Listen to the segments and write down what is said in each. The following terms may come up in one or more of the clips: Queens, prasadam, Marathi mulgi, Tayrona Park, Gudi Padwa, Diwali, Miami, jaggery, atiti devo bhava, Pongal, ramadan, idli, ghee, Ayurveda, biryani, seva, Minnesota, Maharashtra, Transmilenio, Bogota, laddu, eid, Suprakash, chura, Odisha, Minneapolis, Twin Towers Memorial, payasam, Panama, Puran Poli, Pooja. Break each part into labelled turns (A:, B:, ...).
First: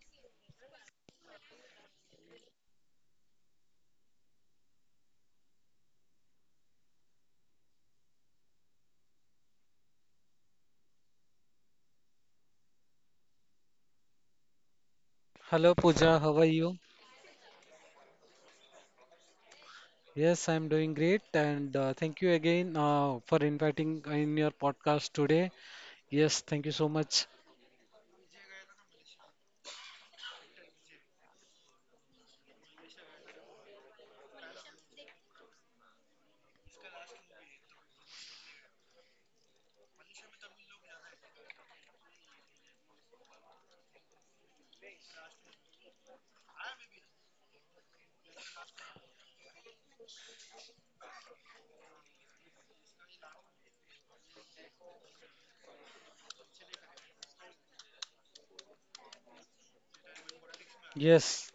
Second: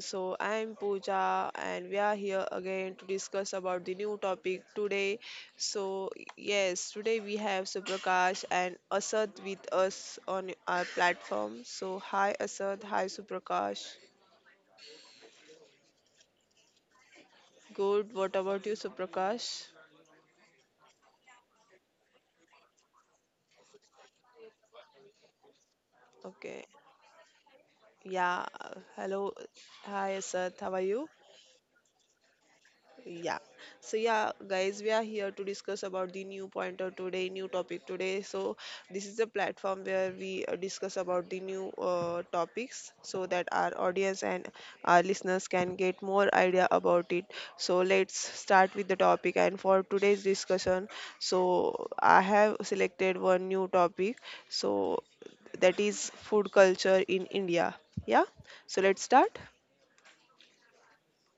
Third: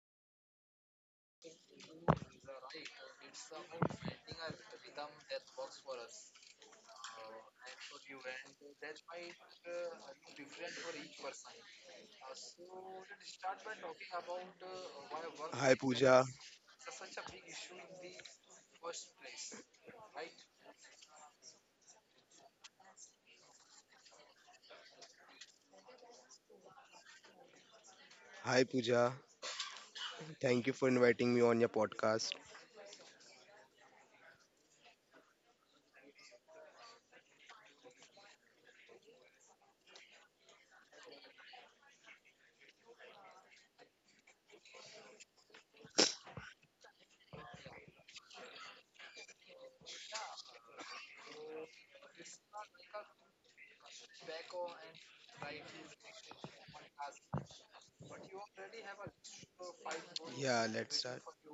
A: I'm Pooja and we are here again to discuss about the new topic today. So yes, Today we have Suprakash and Asad with us on our platform. So hi Asad, hi Suprakash.
B: Hello
C: Hi Pooja.
B: Pooja, how are
C: Balance.
B: you?
A: Good. What about you, Suprakash?
B: Yes, I'm doing great and thank you again for inviting in your podcast today. Yes, thank you so
A: Okay.
B: much.
C: Hi
A: Yeah.
C: Pooja.
A: Hello. Hi
C: Thank you
A: Asad.
C: for
A: How are you?
C: inviting me on your podcast.
A: Yeah. Guys, we are here to discuss about the new topic today. So this is a platform where we discuss about the new topics so that our audience and our listeners can get more idea about it. So let's start with the topic. And for today's discussion, I have selected one new topic. So that is food culture in India. Yeah. So let's start.
C: Yeah, things let's start.
B: Yes.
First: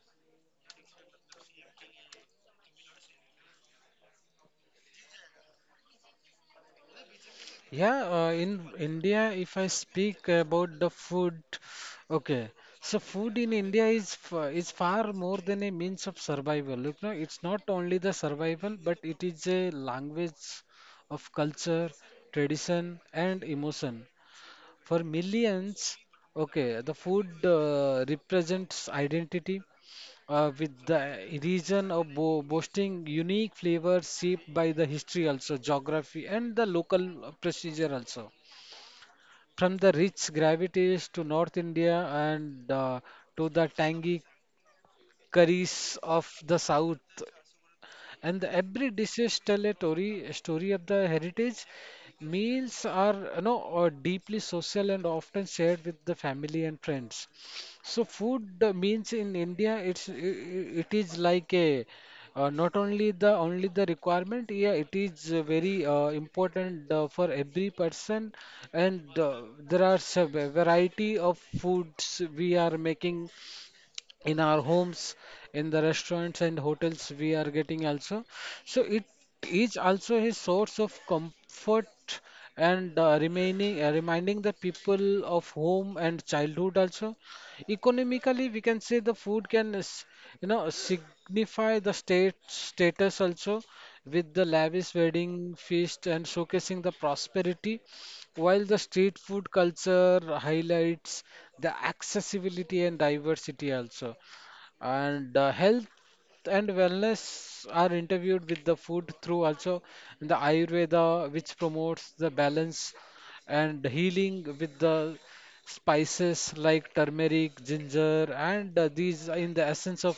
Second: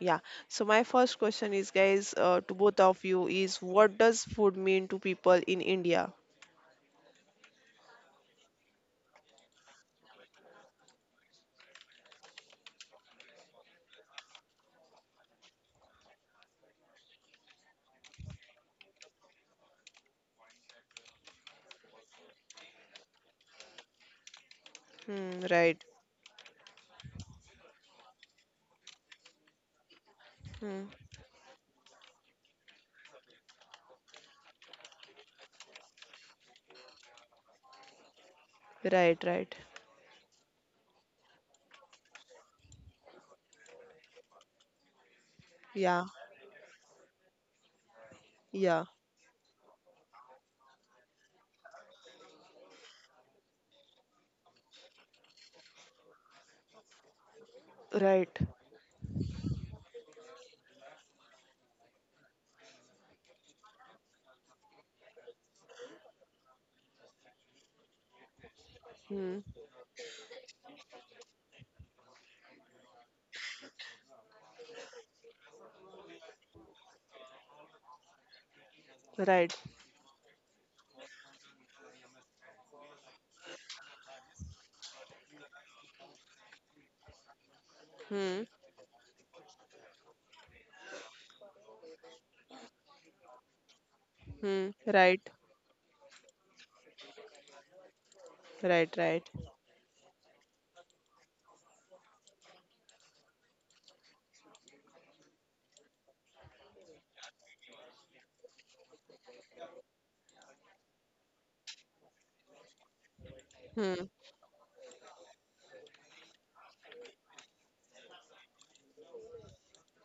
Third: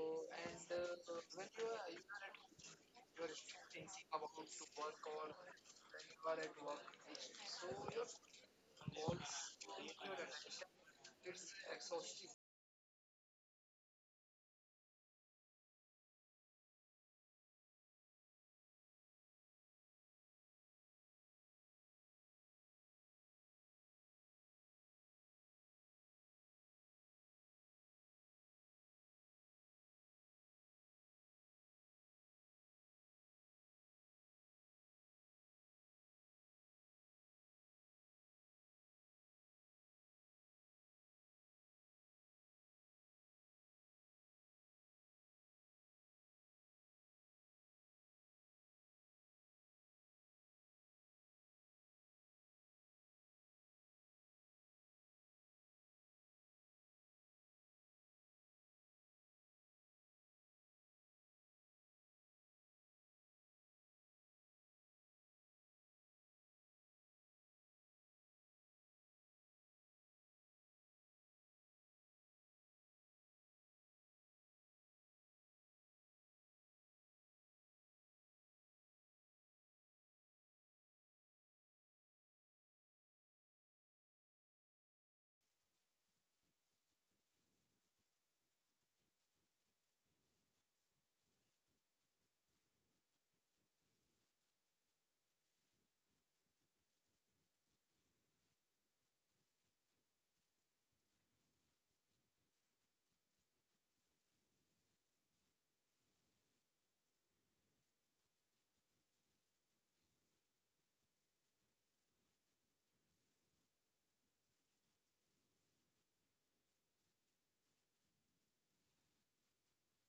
A: Yeah. So my first question is, guys, to both of you is, what does food mean to people in India?
B: Yeah, in India, if I speak about the food, okay. So food in India is far more than a means of survival. Look, no, it's not only the survival, but it is a language of culture, tradition, and emotion. For
A: Hmm, right.
B: millions, okay, the food represents identity
A: Hmm,
B: with the region of bo boasting unique flavors shaped by the history also, geography and the local procedure also.
A: right, right.
B: From the rich gravities to North India and to the tangy curries
A: Yeah,
B: of the South, and every
A: yeah.
B: dishes tell a story of the heritage. Meals are, you know, are deeply social and often shared with the family and friends. So
A: Right.
B: food means in India, it is like a not only the requirement, yeah, it is very important for every person, and
A: Hmm,
B: there are variety of foods we are making in our homes, in the restaurants and hotels we are getting also. So it
A: right.
B: is also a source of comfort and remaining reminding the people of home and childhood also.
A: Hmm,
B: Economically, we can say the food you know signify the state status also with the
A: hmm,
B: lavish
A: right.
B: wedding feast and showcasing the prosperity, while the
A: Right,
B: street
A: right.
B: food culture highlights the accessibility and diversity also. And health and wellness are interviewed with the food through also the Ayurveda, which promotes the balance and
A: Hmm,
B: healing with the spices like turmeric, ginger, and these are in the essence of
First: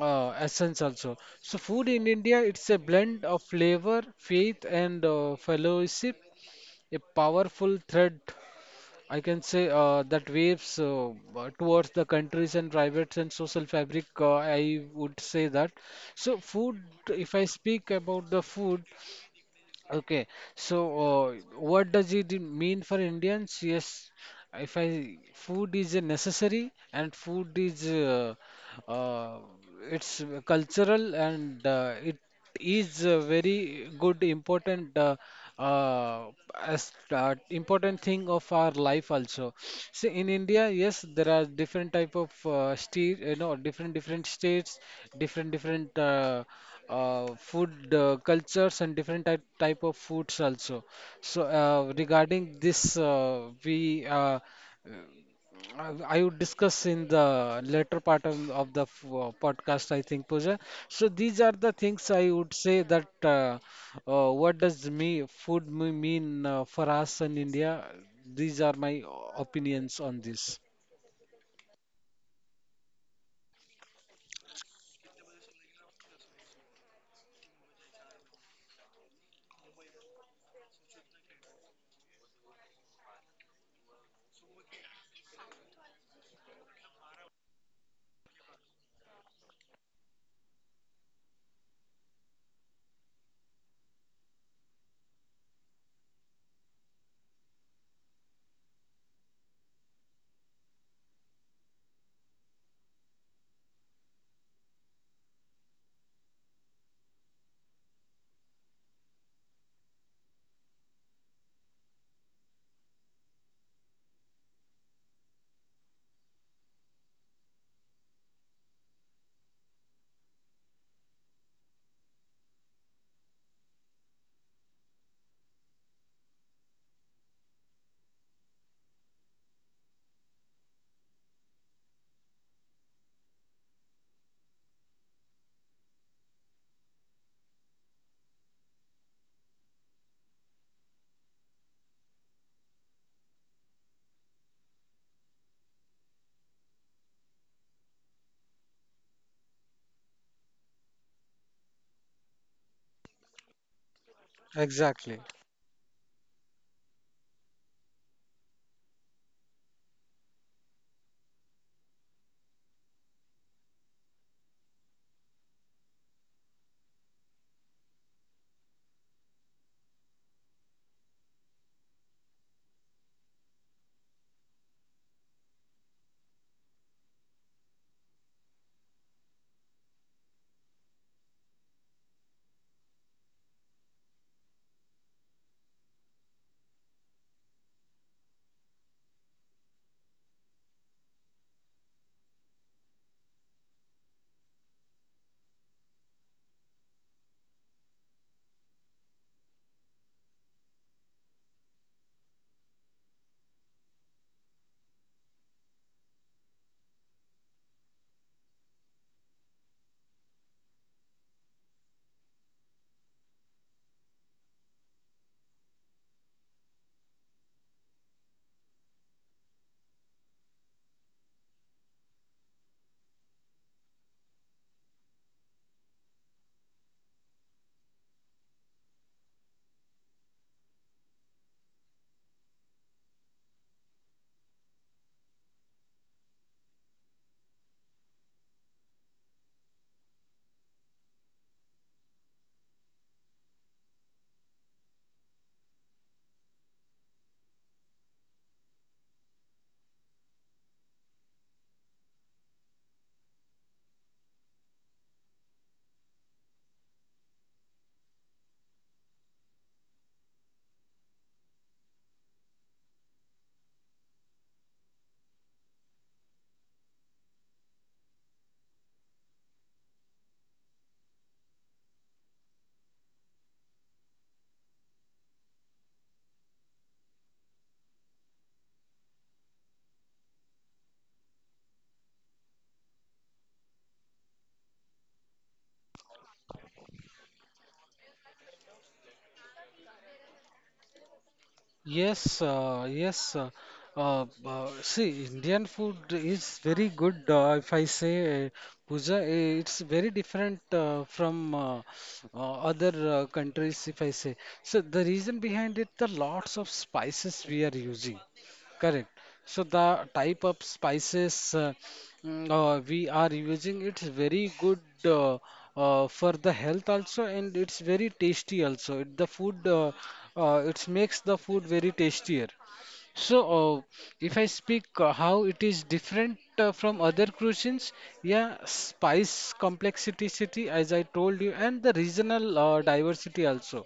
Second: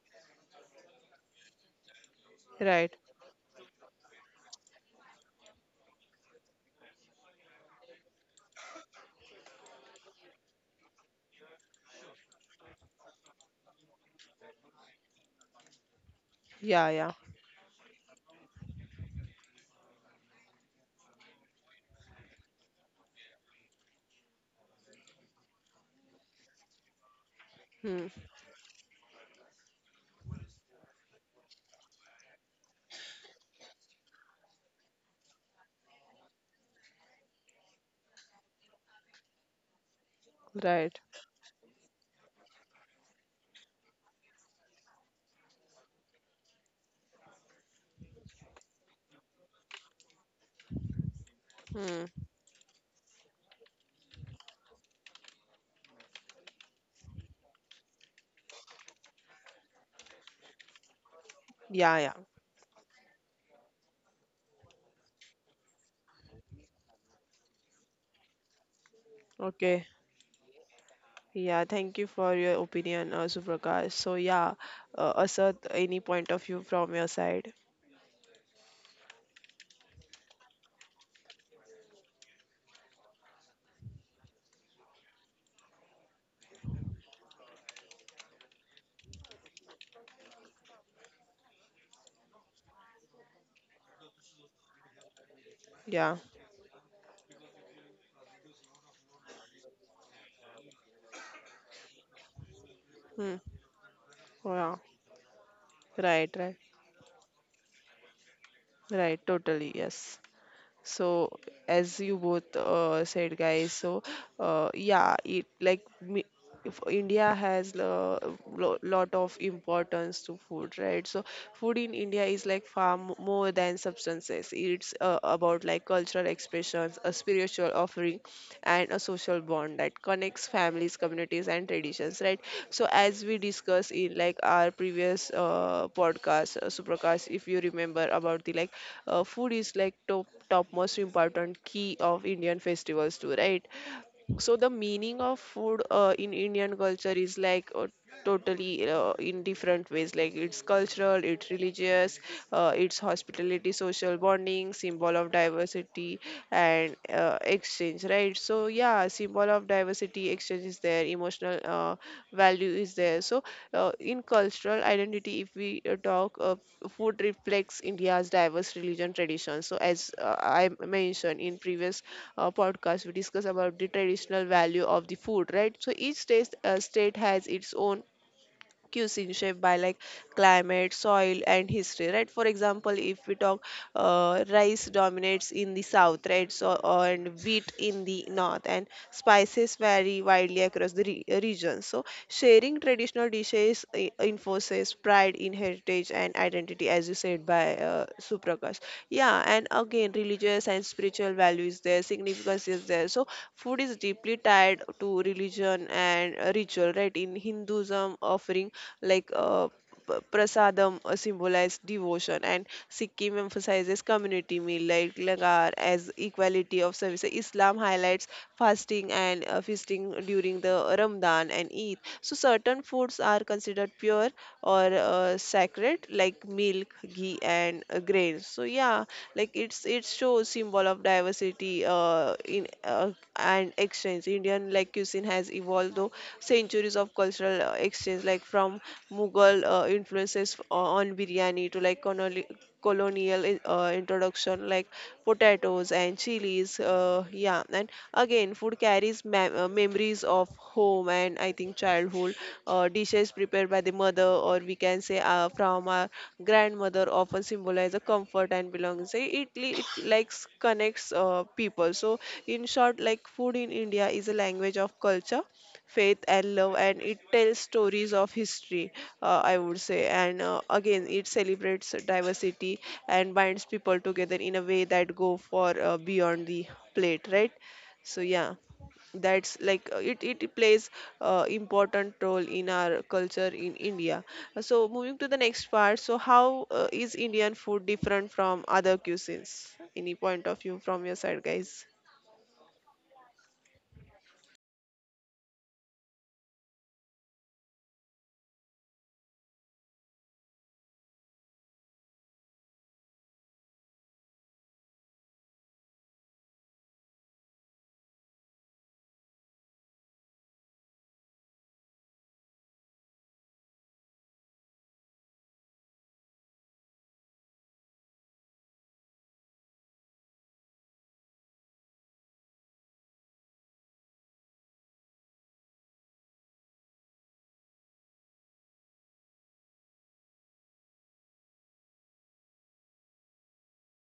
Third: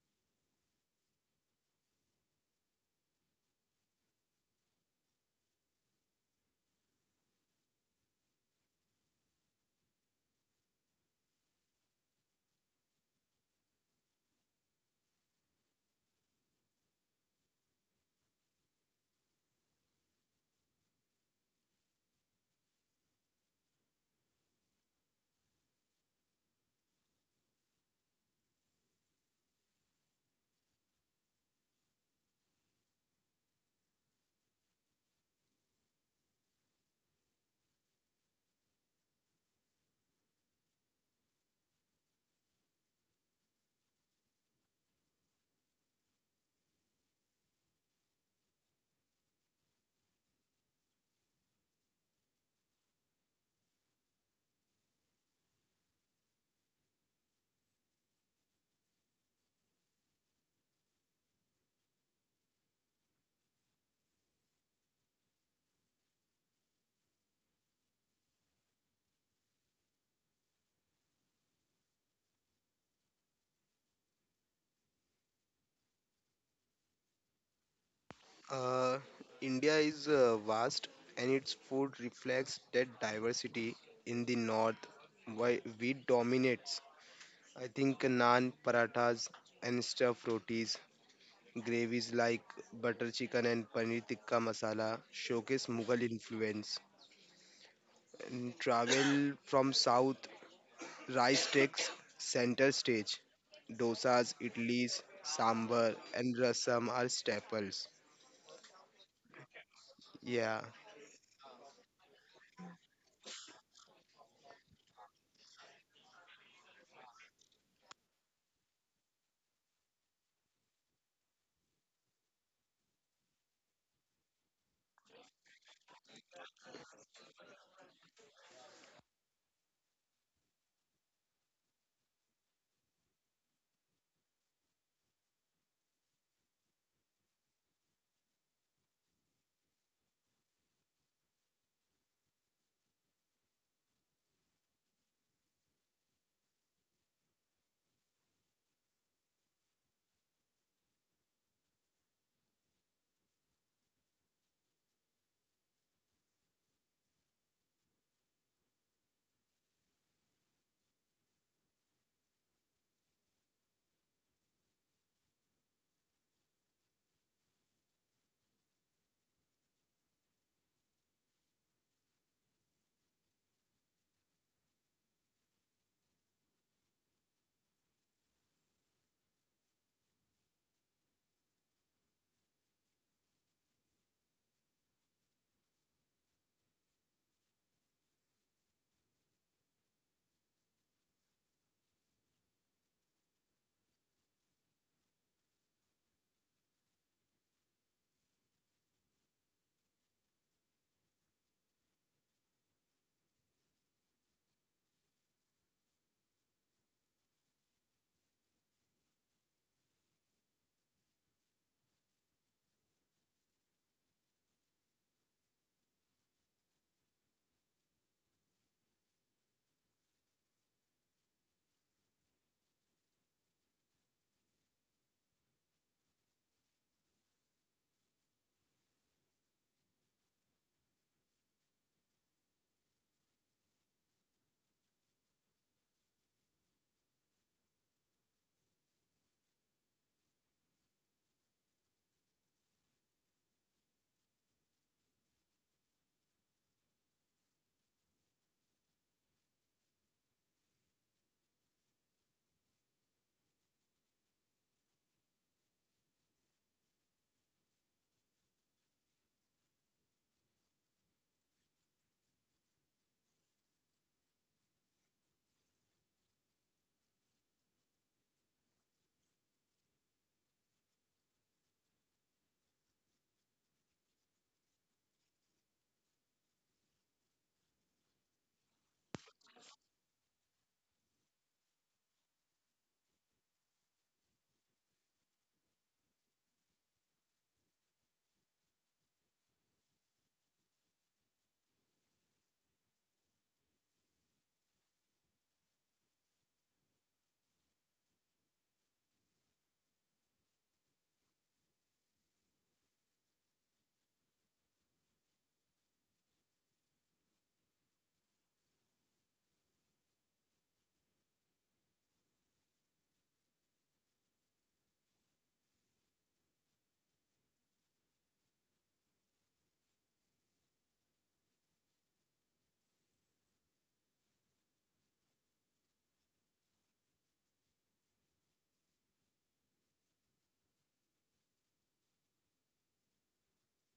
B: essence also. So food in India, it's a
A: right.
B: blend of flavor, faith, and fellowship, a powerful thread I can say that waves towards the countries and private and social fabric. I would say that. So food,
A: Yeah, yeah.
B: if I speak about the food, okay, so what does it mean for Indians? Yes, if I food is a necessary and food is
A: Hmm,
B: uh, it's cultural and it is a very good important uh, important thing of our life also. See, in India,
A: right.
B: yes, there are different type of state, you know, different states, different different. Food cultures and different type of foods also. So
A: Hmm,
B: regarding this, we I would discuss in the later part of the podcast, I think, Pooja. So these are the
A: yeah, yeah.
B: things I would say that what does mean for us in India? These are my
A: Okay.
B: opinions on this.
A: Yeah, thank you for your opinion, Suprakash. Asad, any point of view from your side?
C: Are India is vast and its food reflects that diversity in the north, why wheat dominates. I think naan, parathas, and stuffed rotis. Gravies like butter chicken and paneer tikka masala showcase Mughal
A: Yeah.
C: influence. And travel from south, rice takes center stage.
A: Hmm.
C: Dosas,
A: Yeah.
C: idlis, sambar,
A: Right,
C: and
A: right.
C: rasam are staples.
A: Right, totally, yes.
C: Yeah,
A: So, as you both said, guys, uh, yeah, it like me, if India has a lot of importance to food, right? So, food in India is like more than substances. It's about like cultural expressions, a spiritual offering, and a social bond that connects families, communities, and traditions, right? So, as we discussed in like our previous podcast, Suprakash, if you remember about the food is like top most important key of Indian festivals too, right? So the meaning of food in Indian culture is totally in different ways, like it's cultural, it's religious, it's hospitality, social bonding, symbol
B: Exactly.
A: of diversity and exchange, right? So yeah, symbol of diversity exchange is there, emotional value is there. In cultural identity, if we talk, food reflects India's diverse religion, tradition. So as I mentioned in previous podcast, we discuss about the traditional value of the food, right? So each state has its own cuisine shaped by like climate, soil, and history, right? For example, if we talk, rice dominates in the south, right? And wheat in the north, and spices vary widely across the region. So, sharing traditional dishes enforces pride in heritage and identity, as you said by Suprakash. Yeah, and again, religious and spiritual values there, significance is there. So, food is deeply tied to religion and ritual, right? In Hinduism, offering like uh, prasadam symbolize devotion, and Sikkim emphasizes community meal like langar as equality of service. Islam highlights fasting and feasting during the Ramadan and Eid. So certain foods are considered pure or sacred, like milk, ghee, and grains. So yeah, like it's it shows symbol of diversity in and exchange. Indian like cuisine has evolved though centuries of cultural exchange, like from Mughal influences on biryani to like colonial introduction like potatoes and chilies. Yeah, and again, food carries memories of home and, I think, childhood. Dishes prepared by the mother, or we can say from our grandmother, often symbolize a comfort and belonging. It like connects people. So in short, like food in India is a language of culture, faith and love, and it tells stories of history, I would say. And again, it celebrates diversity and binds people together in a way that go for beyond the plate, right? So yeah, that's like it it plays important role in our culture in India. So moving to the next part, so how is Indian food different from other cuisines? Any point of view from your side, guys?
B: Yes, see, Indian food is very good. If I say puja, eh, it's very different from other countries. If I say so, the reason behind it, the lots of spices we are using. Correct. So the type of spices. We are using it's very good uh, for the health also and it's very tasty also. The food it makes the food very tastier. So if I speak how it is different from other cuisines, yeah, spice complexity, as I told you, and the regional diversity also.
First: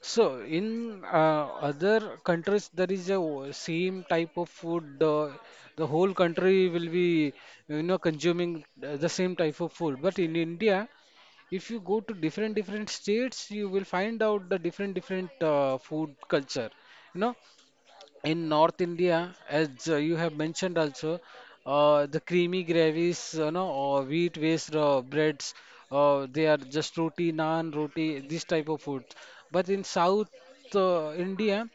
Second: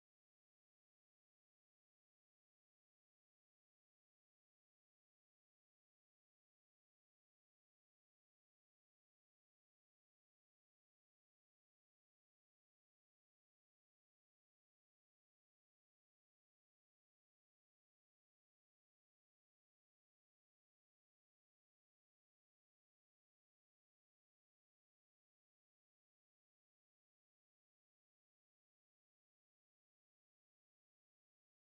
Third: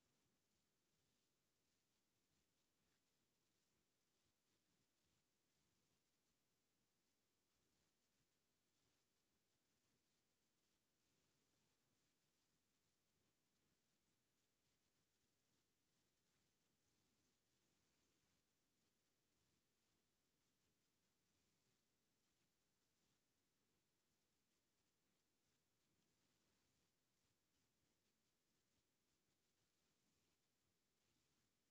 B: So in other countries, there is a o- same type of food. The whole country will be you know consuming the same type of food. But in India, if you go to different different states, you will find out the different food culture. You know, in North India, as you have mentioned also, the creamy gravies, you know, or wheat based breads, they are just roti, naan, roti, this type of food. But in South India,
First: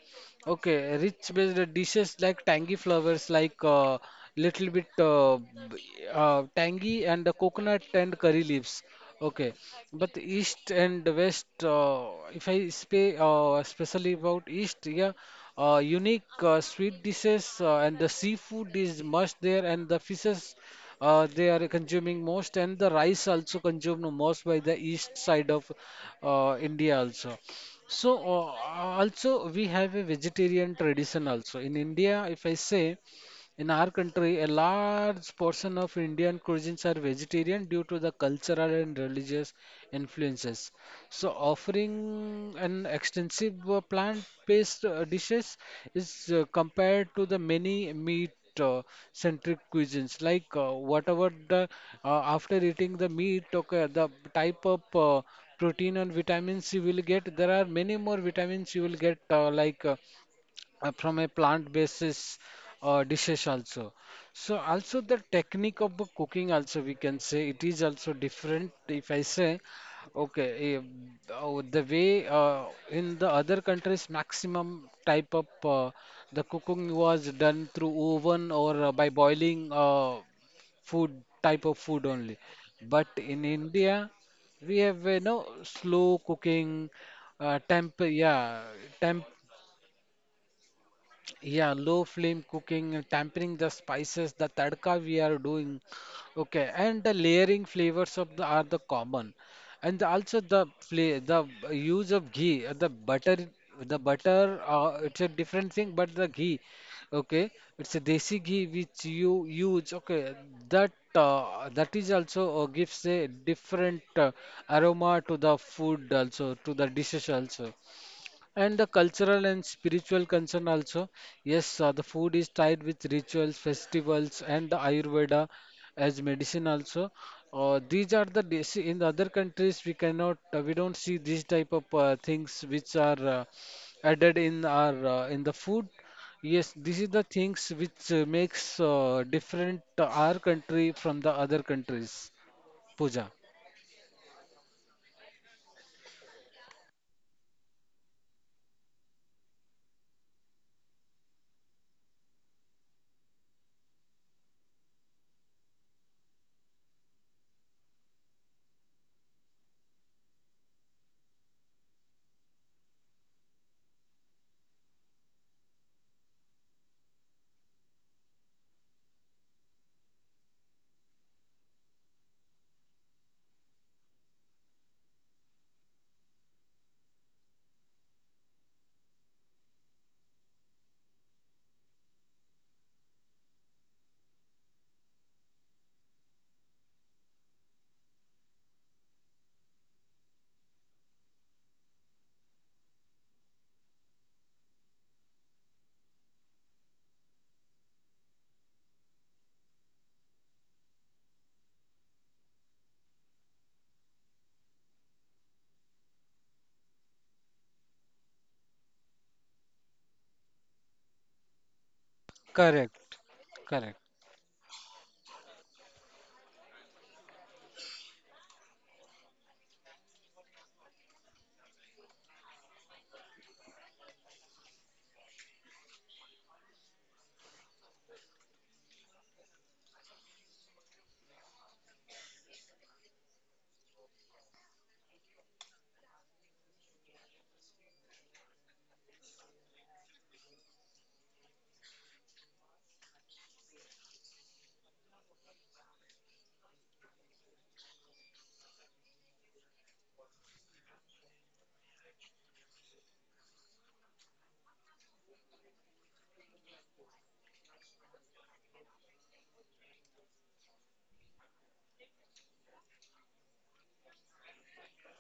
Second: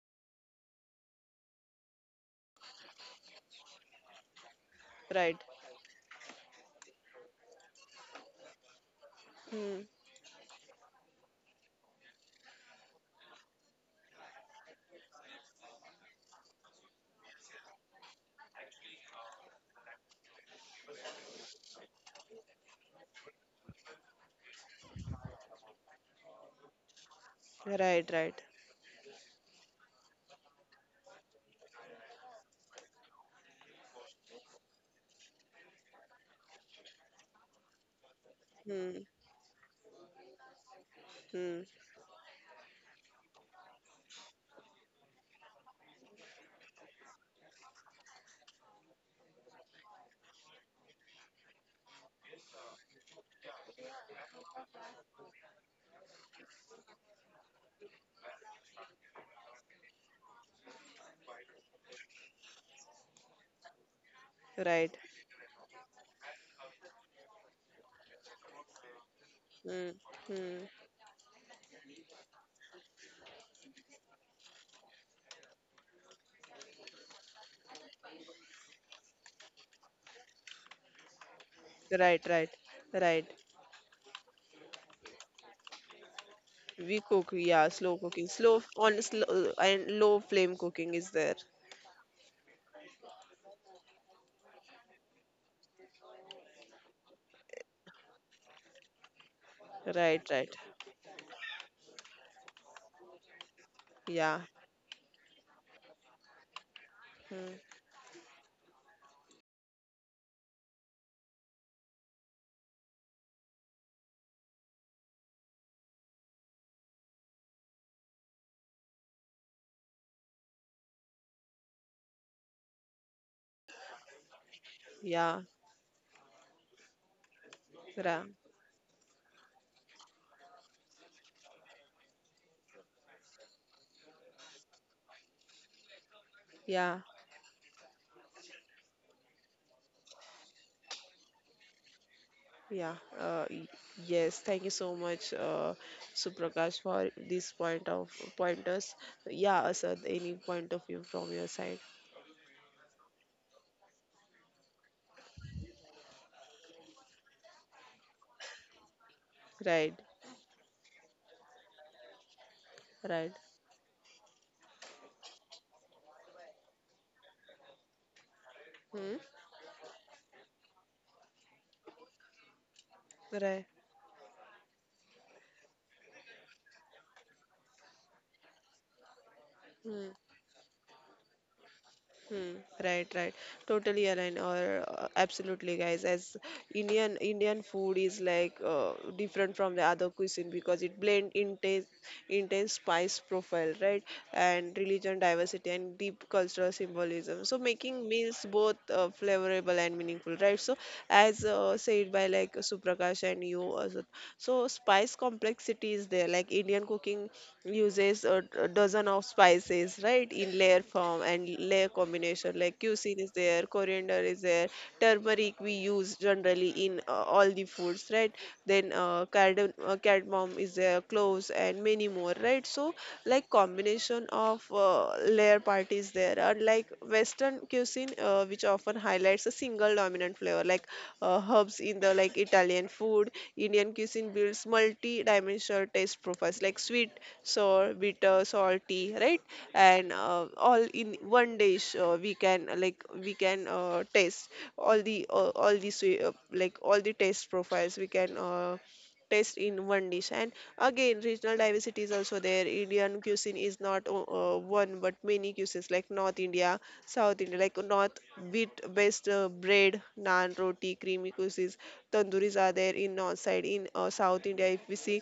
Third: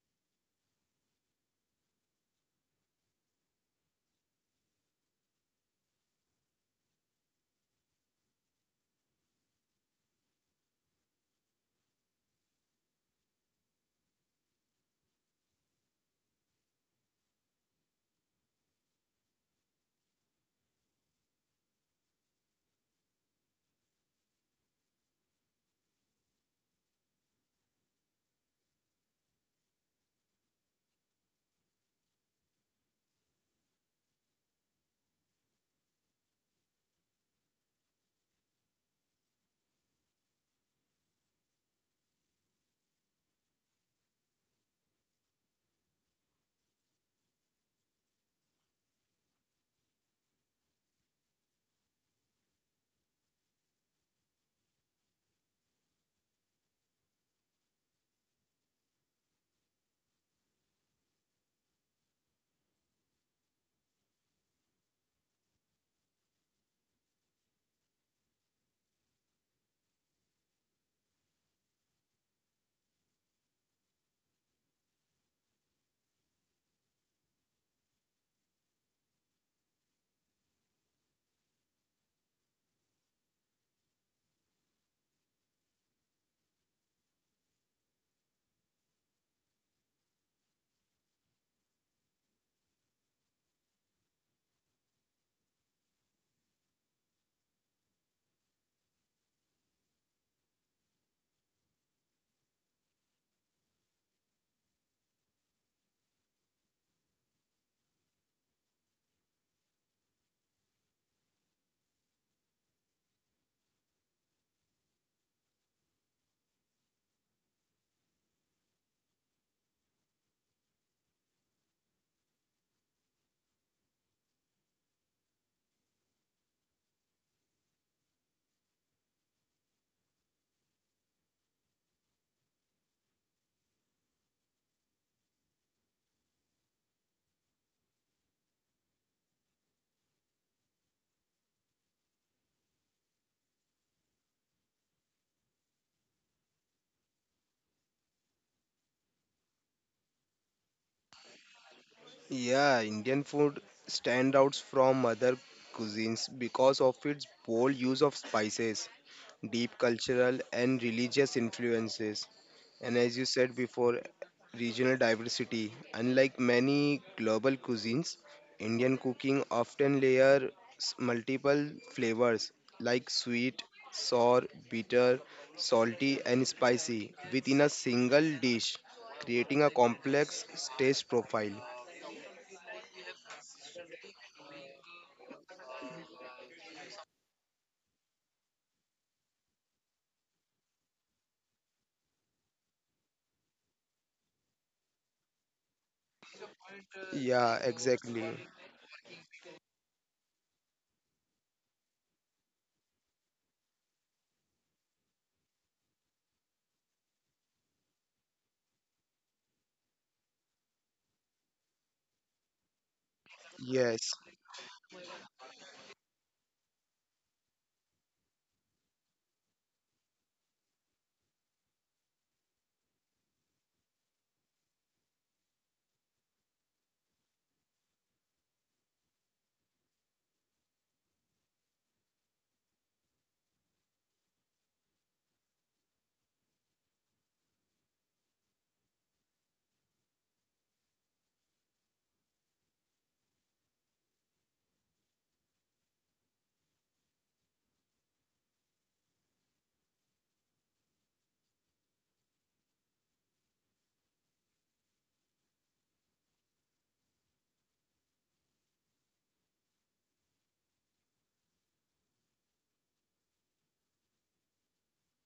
B: okay, rich based dishes like tangy flavors like little bit uh,
A: Right.
B: b- tangy and the coconut and curry leaves. Okay,
A: Hmm.
B: but east and west, if I speak especially about east, yeah, unique sweet dishes and the seafood is much there and the fishes they are consuming most and the rice also consumed most by the east side of India also. So
A: Right, right.
B: also we have a vegetarian tradition also. In India, if I say, in our country, a large portion of Indian cuisines are vegetarian due to the cultural and
A: Hmm.
B: religious influences. So
A: Hmm.
B: offering an extensive plant-based dishes is compared to the many meat-centric cuisines. Like whatever the after eating the meat, okay, the type of protein and vitamins you will get. There are many more vitamins you will get, from a plant basis dishes also. So
A: Right.
B: also the technique of the cooking also we can say it is also different if I say
A: Hmm.
B: okay,
A: Hmm.
B: eh, oh, the way in the other countries maximum type of the cooking was done through oven or by boiling food type of food
A: Right,
B: only,
A: right,
B: but
A: right.
B: in India we have you know slow cooking,
A: We cook,
B: uh,
A: yeah,
B: temp
A: slow cooking,
B: yeah
A: slow on
B: temp
A: slow and low flame cooking is there.
B: yeah, low flame cooking, tempering the spices, the tadka we are doing. Okay, and the layering flavors of the are the common, and the-
A: Right,
B: also the
A: right.
B: fla the b- use of ghee, the butter.
A: Yeah,
B: It's a different thing, but the ghee, okay,
A: hmm,
B: it's a desi ghee which you use. Okay, that that is also gives a different aroma to the food also to the dishes also. And the cultural and spiritual concern also. Yes, the food is tied with rituals, festivals, and the
A: yeah,
B: Ayurveda as medicine also. These
A: ra-
B: in other countries we cannot we don't see these type of things which are added in our in the food. Yes, this
A: yeah,
B: is the things which makes different our country from the other countries.
A: yeah.
B: Puja.
A: Yes, thank you so much, Suprakash, for this pointers. Yeah, Asad, any point of view from your side?
C: yeah. Indian food stands out from other cuisines because of its bold use of spices, deep
A: Right,
C: cultural and religious influences. And as you
A: right,
C: said before, regional diversity. Unlike many global cuisines, Indian
A: hmm,
C: cooking often layers multiple flavors like sweet,
A: right.
C: sour, bitter, salty, and spicy within a single dish, creating a
A: Hmm.
C: complex taste profile.
A: Hmm, right, right. Totally aligned, or absolutely, guys. As Indian food is like different from the other cuisine because it blend intense spice profile, right? And religion diversity and deep cultural symbolism.
C: Yeah,
A: So making
C: exactly.
A: meals both flavorable and meaningful, right? So as said by like Suprakash and you also. So spice complexity is there. Like Indian cooking uses a dozen of spices, right, in layer form and layer combination. Like
B: Correct.
A: cuisine is there,
B: Correct.
C: Yes.
A: coriander is there, turmeric we use generally in all the foods, right? Then cardamom is there, cloves and many more, right? So like combination of layer parties there. Unlike Western cuisine, which often highlights a single dominant flavor, like herbs in the like Italian food, Indian cuisine builds multi-dimensional taste profiles, like sweet, sour, bitter, salty, right? And all in one dish, we can taste all the taste profiles we can taste in one dish. And again, regional diversity is also there. Indian cuisine is not one but many cuisines, like North India, South India. Like north, wheat based bread, naan, roti, creamy cuisines, tandoori's are there in north side. In South India, if we see,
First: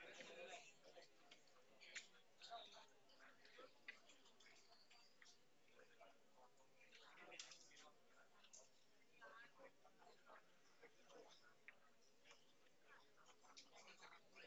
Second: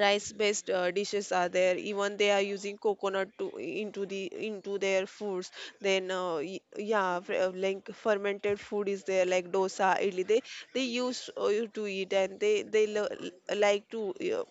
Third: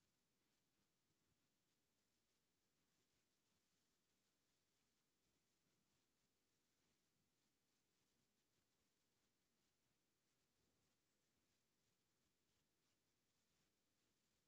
A: rice based dishes are there. Even they are using coconut to into the into their foods. Then like fermented food is there, like dosa, idli. They used to eat, and they like to uh,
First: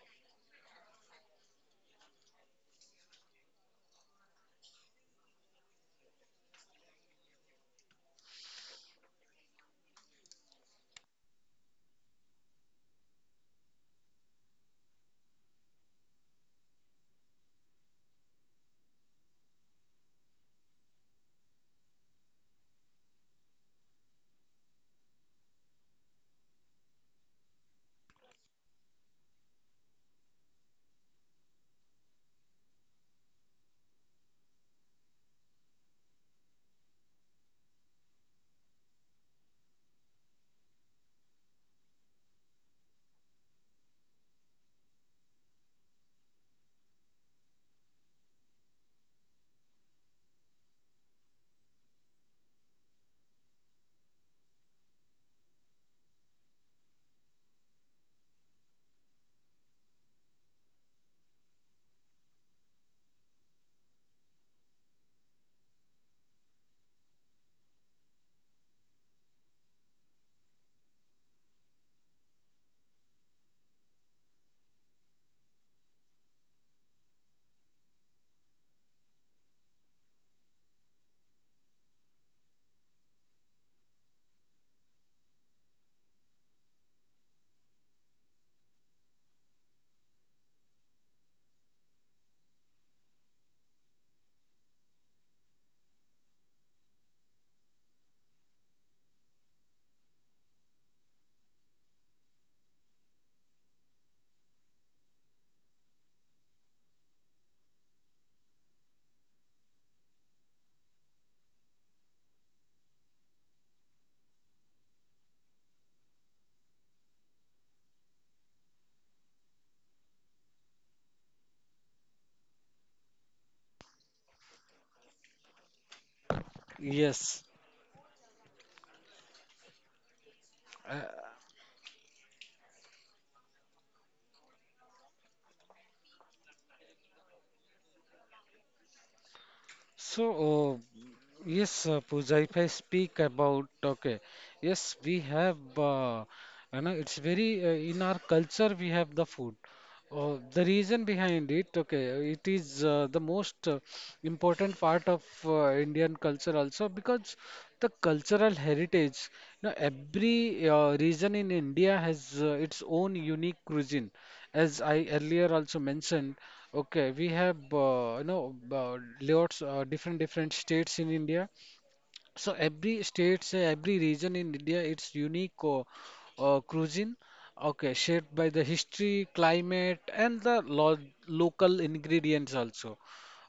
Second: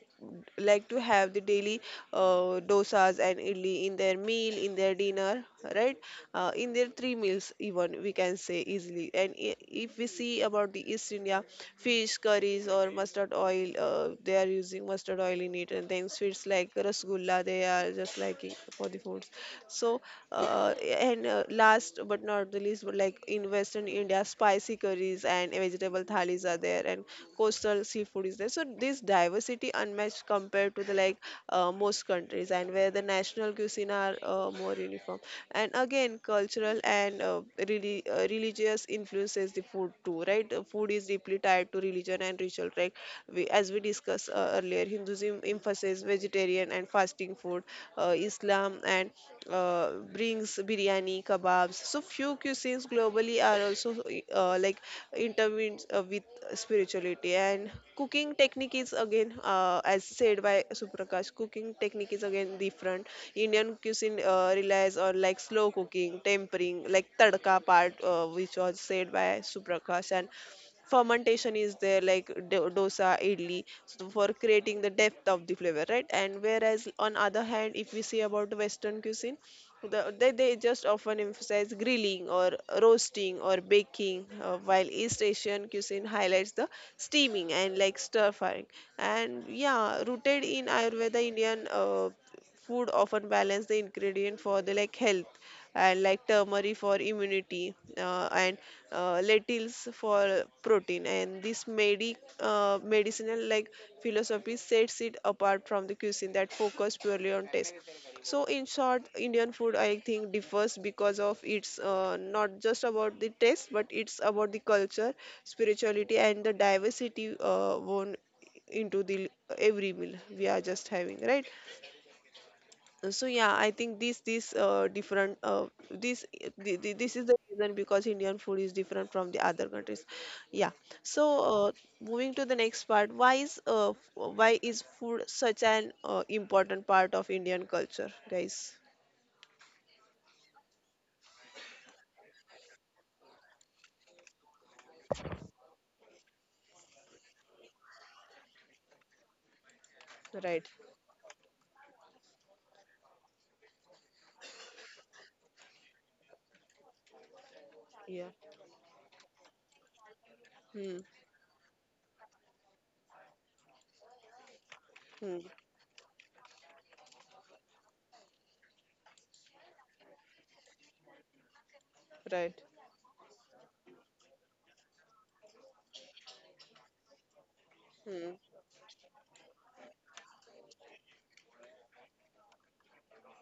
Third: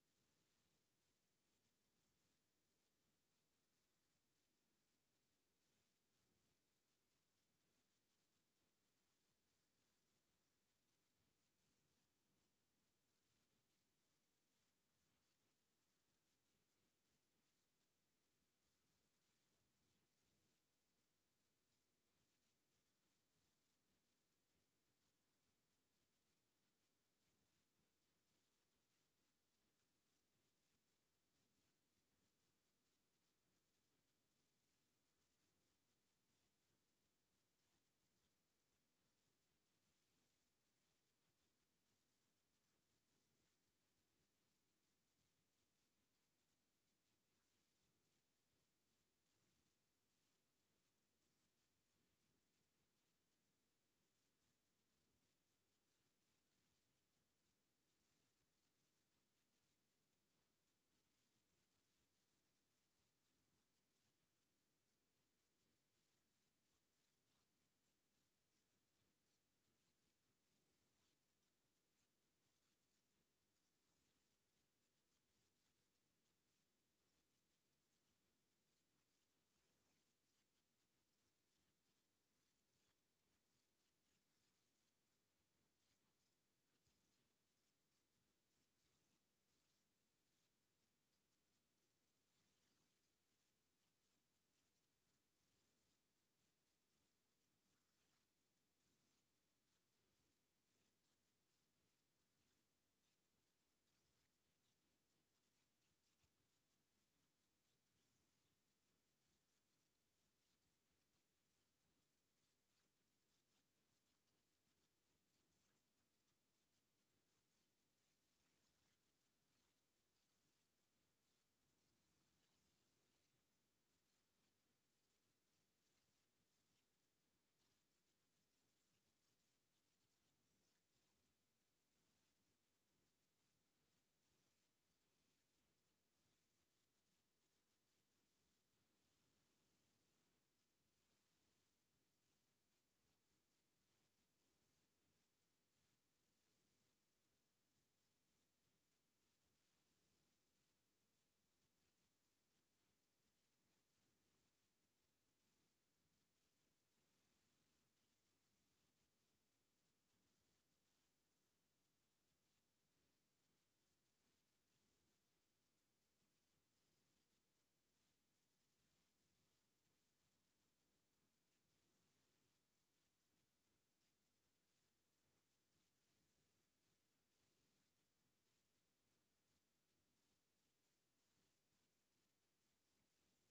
A: like to have the daily dosas and idli in their meal, in their dinner, right? In their three meals even, we can say easily. And if we see about the East India, fish curries or mustard oil oil, they are using mustard oil in it. And then sweets like rasgulla, they are just like it for the foods. So, uh, and Last but not the least, but like in Western India, spicy curries and vegetable thalis are there, and coastal seafood is there. So this diversity unmatched compared to the like most countries, and where the national cuisine are more uniform. And again, cultural and really religious influences the food too, right? Food is deeply tied to religion and ritual, right? As we discussed earlier, Hinduism emphasizes vegetarian and fasting food, Islam and brings biryani, kebabs. So few cuisines globally are also uh, like intertwined with spirituality. And cooking technique is again as said by Suprakash, cooking technique is again different. Indian cuisine relies on like slow cooking, tempering, like tadka part, which was said by Suprakash, and fermentation is there like dosa, idli. So for creating the depth of the flavor, right? And whereas on other hand, if we see about Western cuisine, they just often emphasize grilling or roasting or baking, while East Asian cuisine highlights the steaming and like stir frying. And yeah, rooted in Ayurveda, Indian food often balance the ingredient for the like health, and like turmeric for immunity and lentils for protein. And this medicinal like philosophy sets it apart from the cuisine that focus purely on taste. So in short, Indian food, I think, differs because of it's not just about the taste, but it's about the culture, spirituality, and the diversity woven into the every meal we are just having, right? So yeah, I think this this different this thi- thi- this is the
B: Yes.
A: reason because Indian food is different from the other countries. Yeah.
B: Uh,
A: So uh, Moving to the next part, why is why is food such an important part of Indian culture, guys?
B: So, yes, Pooja, if I speak about, okay, yes, we have, you know, it's very, in our culture, we have the food. Oh, the
A: Right.
B: reason behind it, okay, it is the most important part of Indian culture also because the
A: Yeah.
B: cultural heritage, you know, every
A: Hmm.
B: region in India has its own unique cuisine. As I
A: Hmm.
B: earlier also mentioned, okay, we have lots different different states in India. So
A: Right.
B: every states, every region in India, its unique cuisine, okay, shaped
A: Hmm.
B: by the history, climate, and the lo local ingredients also.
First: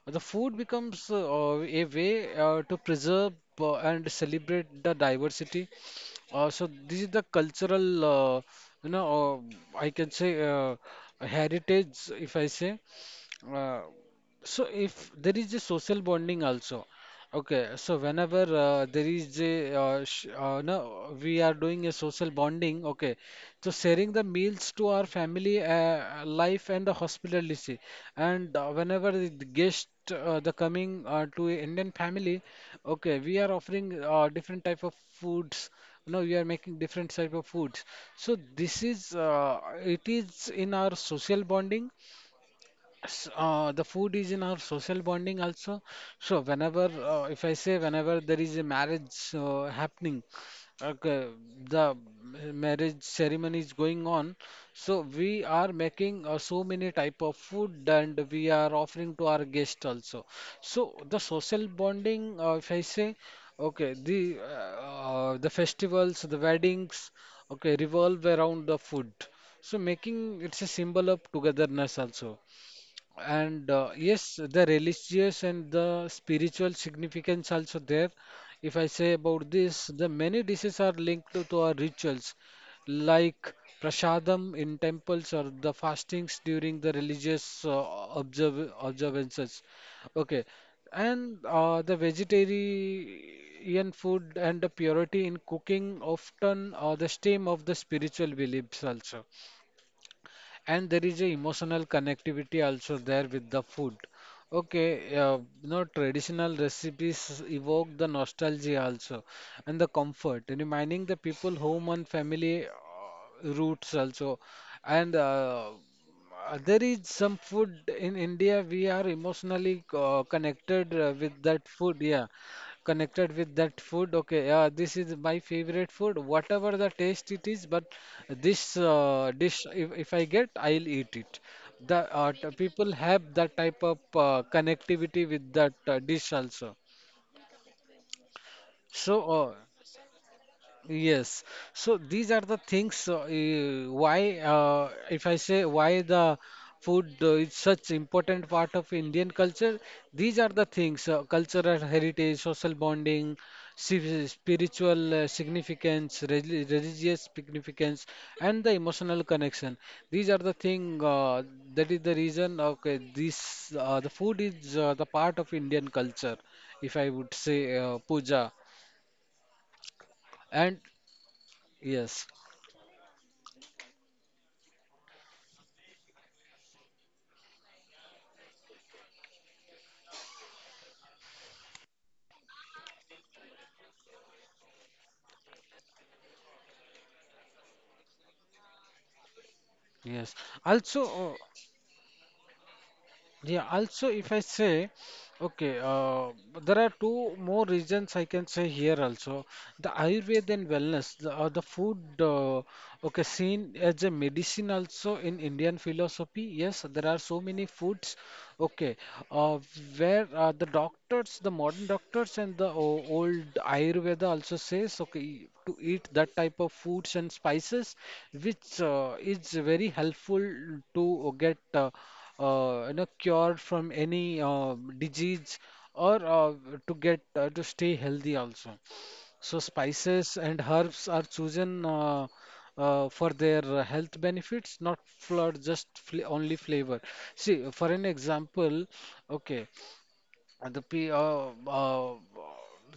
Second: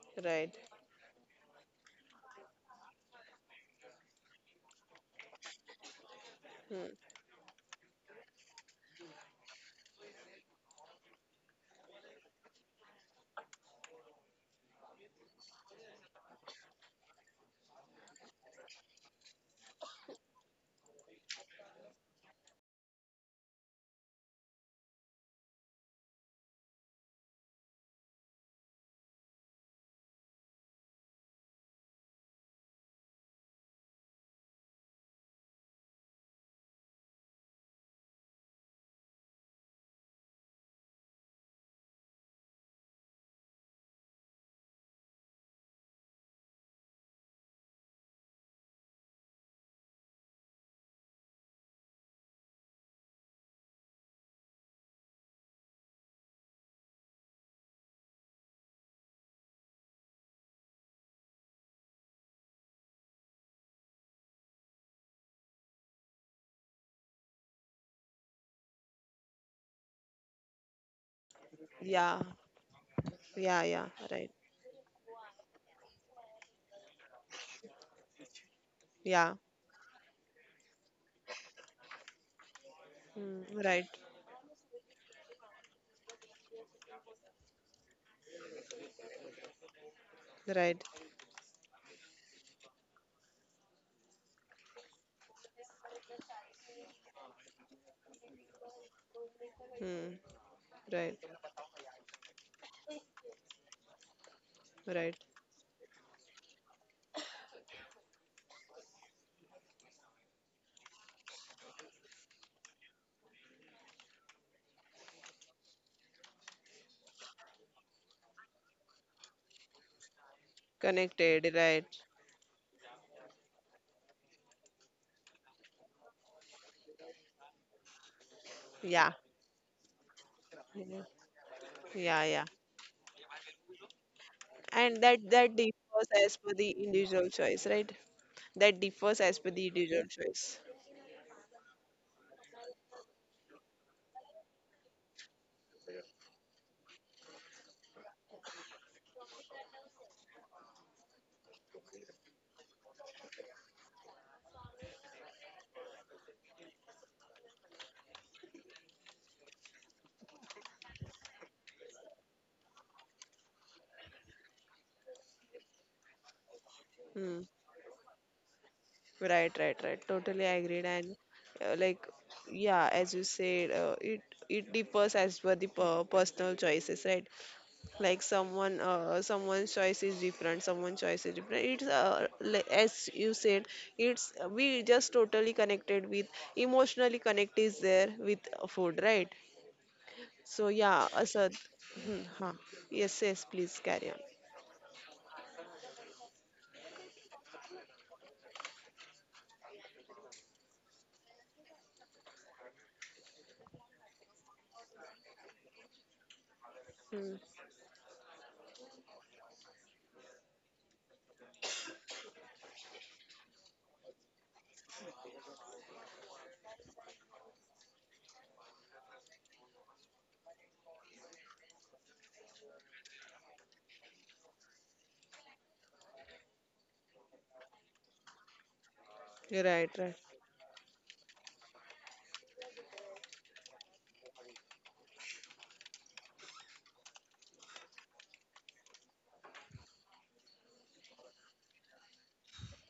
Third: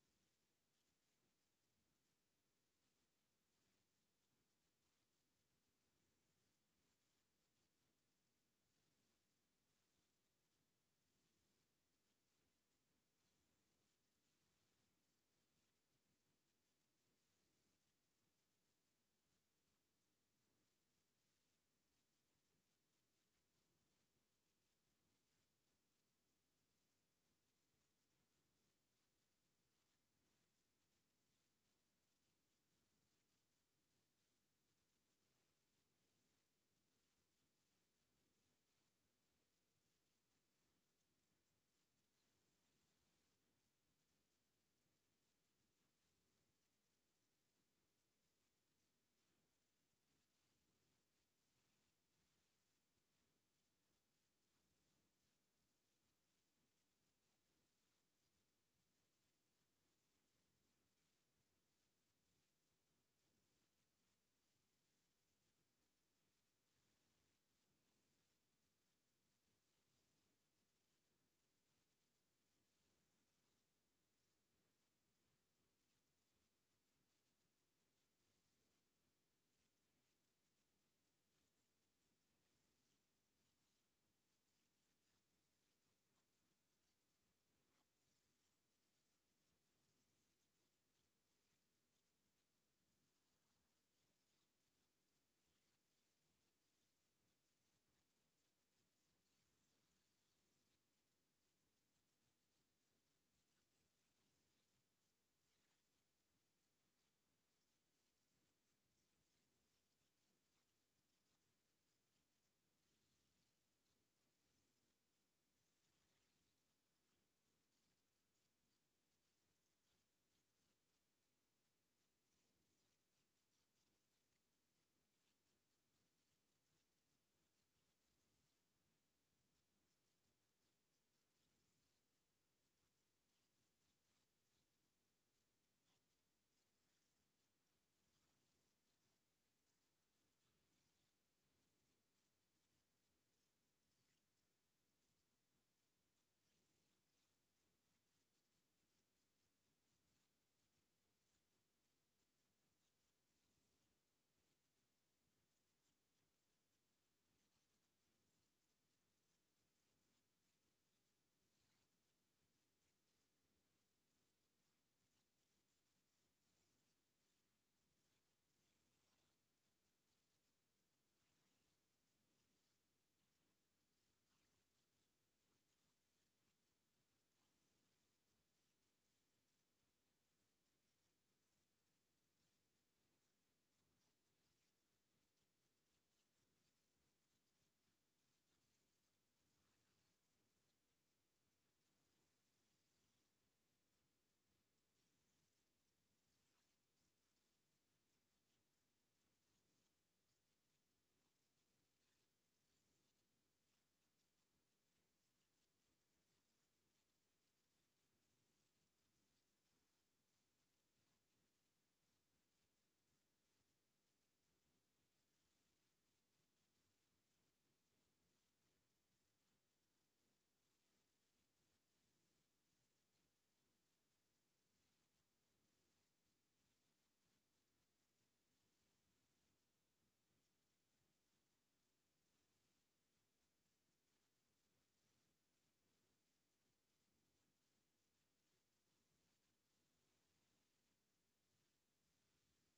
B: The food
A: Right.
B: becomes a way to preserve and celebrate the diversity. So
A: Hmm.
B: this is the cultural, uh, you know, I can say heritage, if I say. Uh, so if there is a social bonding also, okay, so whenever there is a sh no we are doing a social bonding, okay, so sharing the meals to our family life and the hospitality, and whenever the guest the coming to a Indian family, okay, we are offering different type of foods, no, we are making different type of foods, so this is it is in our social bonding. The food is in our social bonding also. So whenever, if I say whenever there is a marriage happening, okay, the marriage ceremony is going on. So we are making so many type of food and we are offering to our guest also. So the social bonding, if I say, okay, the festivals, the weddings, okay, revolve around the food. So making it's a symbol of togetherness
A: Yeah.
B: also. And
A: Yeah. Yeah.
B: yes,
A: Right.
B: the religious and the spiritual significance also there. If I say
A: Yeah.
B: about this, the many dishes are linked to our rituals,
A: Hmm.
B: like
A: Right.
B: prasadam in temples or the fastings during the religious observances. Okay,
A: Right.
B: and the vegetarian food and the purity in cooking often are the stem of the spiritual beliefs also,
A: Hmm.
B: and there is
A: Right.
B: a emotional connectivity also there with the food. Okay,
A: Right.
B: you know traditional recipes evoke the nostalgia also, and the comfort reminding the people home and family roots also, and there is some food in India we are emotionally connected with that
A: Connected. Right.
B: food, yeah, connected with that food, okay, yeah, this is my favorite food whatever the taste it is, but this
A: Yeah.
B: dish if I get I'll
A: Yeah.
B: eat it.
A: Yeah, yeah.
B: People have that type of
A: And
B: connectivity
A: that
B: with
A: that
B: that
A: differs
B: dish
A: as per
B: also.
A: the individual choice, right? That
B: So
A: differs as per the individual choice.
B: yes. So these are the things if I say why the food is such important part of Indian culture. These are the things: cultural heritage, social bonding, spiritual significance, religious significance, and the emotional connection. These are the thing that is the reason. Okay, the food is the part of Indian culture, if I would
A: Hmm.
B: say, Puja.
A: Right. Right. Right. Totally
B: And
A: agreed. And uh, like
B: yes.
A: yeah, as you said, it differs as per the personal choices, right? Like someone someone's choice is different, someone's choice is different. It's like, as you said, it's we just totally connected with, emotionally connect is there with food, right?
B: Yes.
A: So
B: Also,
A: yeah,
B: uh,
A: Asad. Hmm, huh. Yes, yes,
B: yeah,
A: please
B: also
A: carry on.
B: if I say, okay, there are two more reasons I can say here also. The Ayurveda and wellness, the food, okay, seen as a medicine also in Indian philosophy. Yes, there are so
A: Hmm.
B: many foods, okay, uh, where the doctors, the modern doctors and the old Ayurveda also says, okay, to eat that type of foods and spices, which is very helpful to get you know, cure from any disease or to get to stay healthy also. So
A: You're right, right.
B: spices and herbs are chosen for their health benefits, not for just fl only flavor. See, for an example, okay, uh, the pe- uh, uh,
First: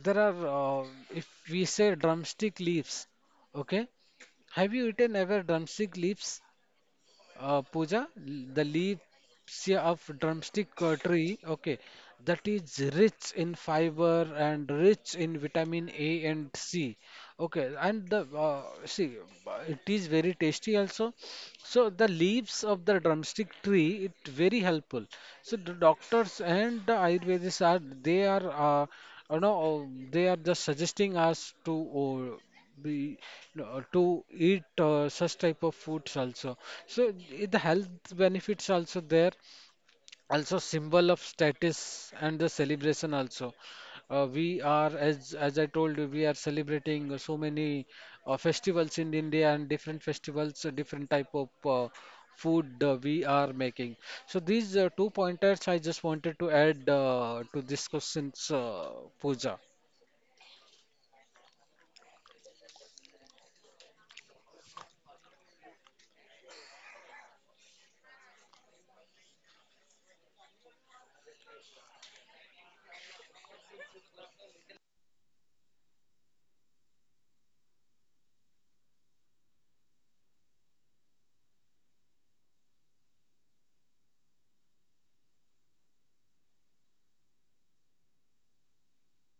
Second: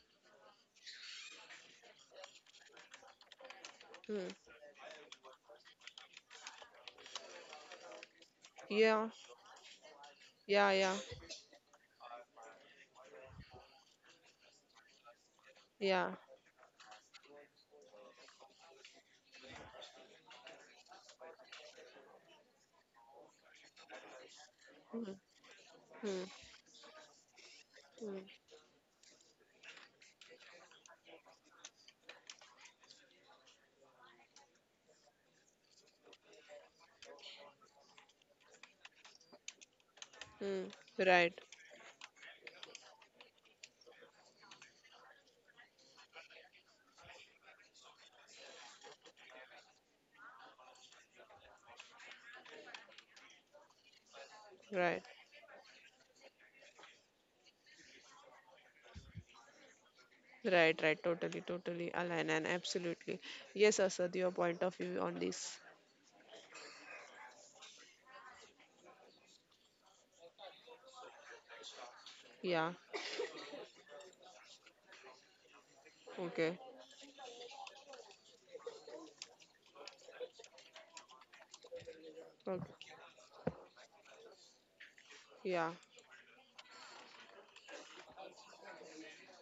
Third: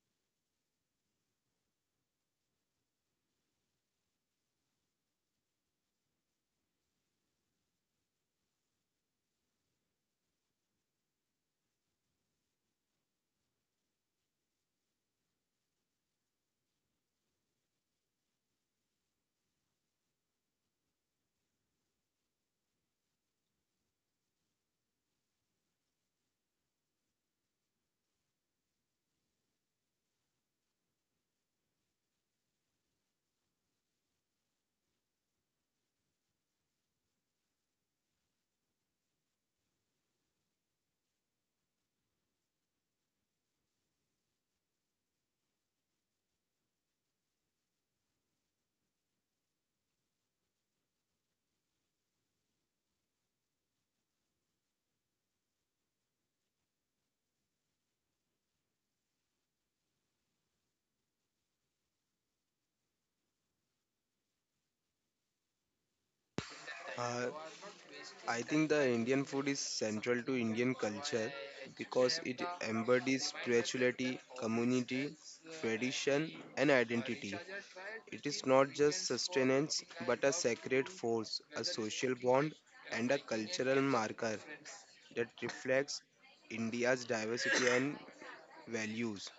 B: there are uh, if we say drumstick leaves, okay,
A: Hmm.
B: have you eaten ever drumstick leaves? Pooja, the
A: Yeah,
B: leaves of
A: yeah,
B: drumstick
A: yeah,
B: tree, okay, that is rich in fiber and rich in vitamin
A: yeah.
B: A and C. Okay, and the see, it is very tasty also, so the leaves of the drumstick tree, it very
A: Hmm.
B: helpful. So the
A: Hmm.
B: doctors and the Ayurvedists are
A: Hmm.
B: they are uh, you know, they are just suggesting us to uh, be to eat such type of foods also. So the health benefits also there, also
A: Hmm.
B: symbol of
A: right
B: status and the celebration also. We are, as I told you, we are celebrating so many festivals in India, and different festivals different type of food we are making. So these
A: right
B: two pointers I just wanted to add to this question's, Puja.
A: right. Totally align and absolutely yes. Asad, your point of view on this?
C: Uh, I think the Indian food is central to Indian culture because it
A: Yeah.
C: embodies spirituality, community, tradition,
A: Okay.
C: and identity. It is not just sustenance but a sacred force, a social bond,
A: Okay.
C: and a cultural marker that
A: Yeah,
C: reflects India's diversity and values.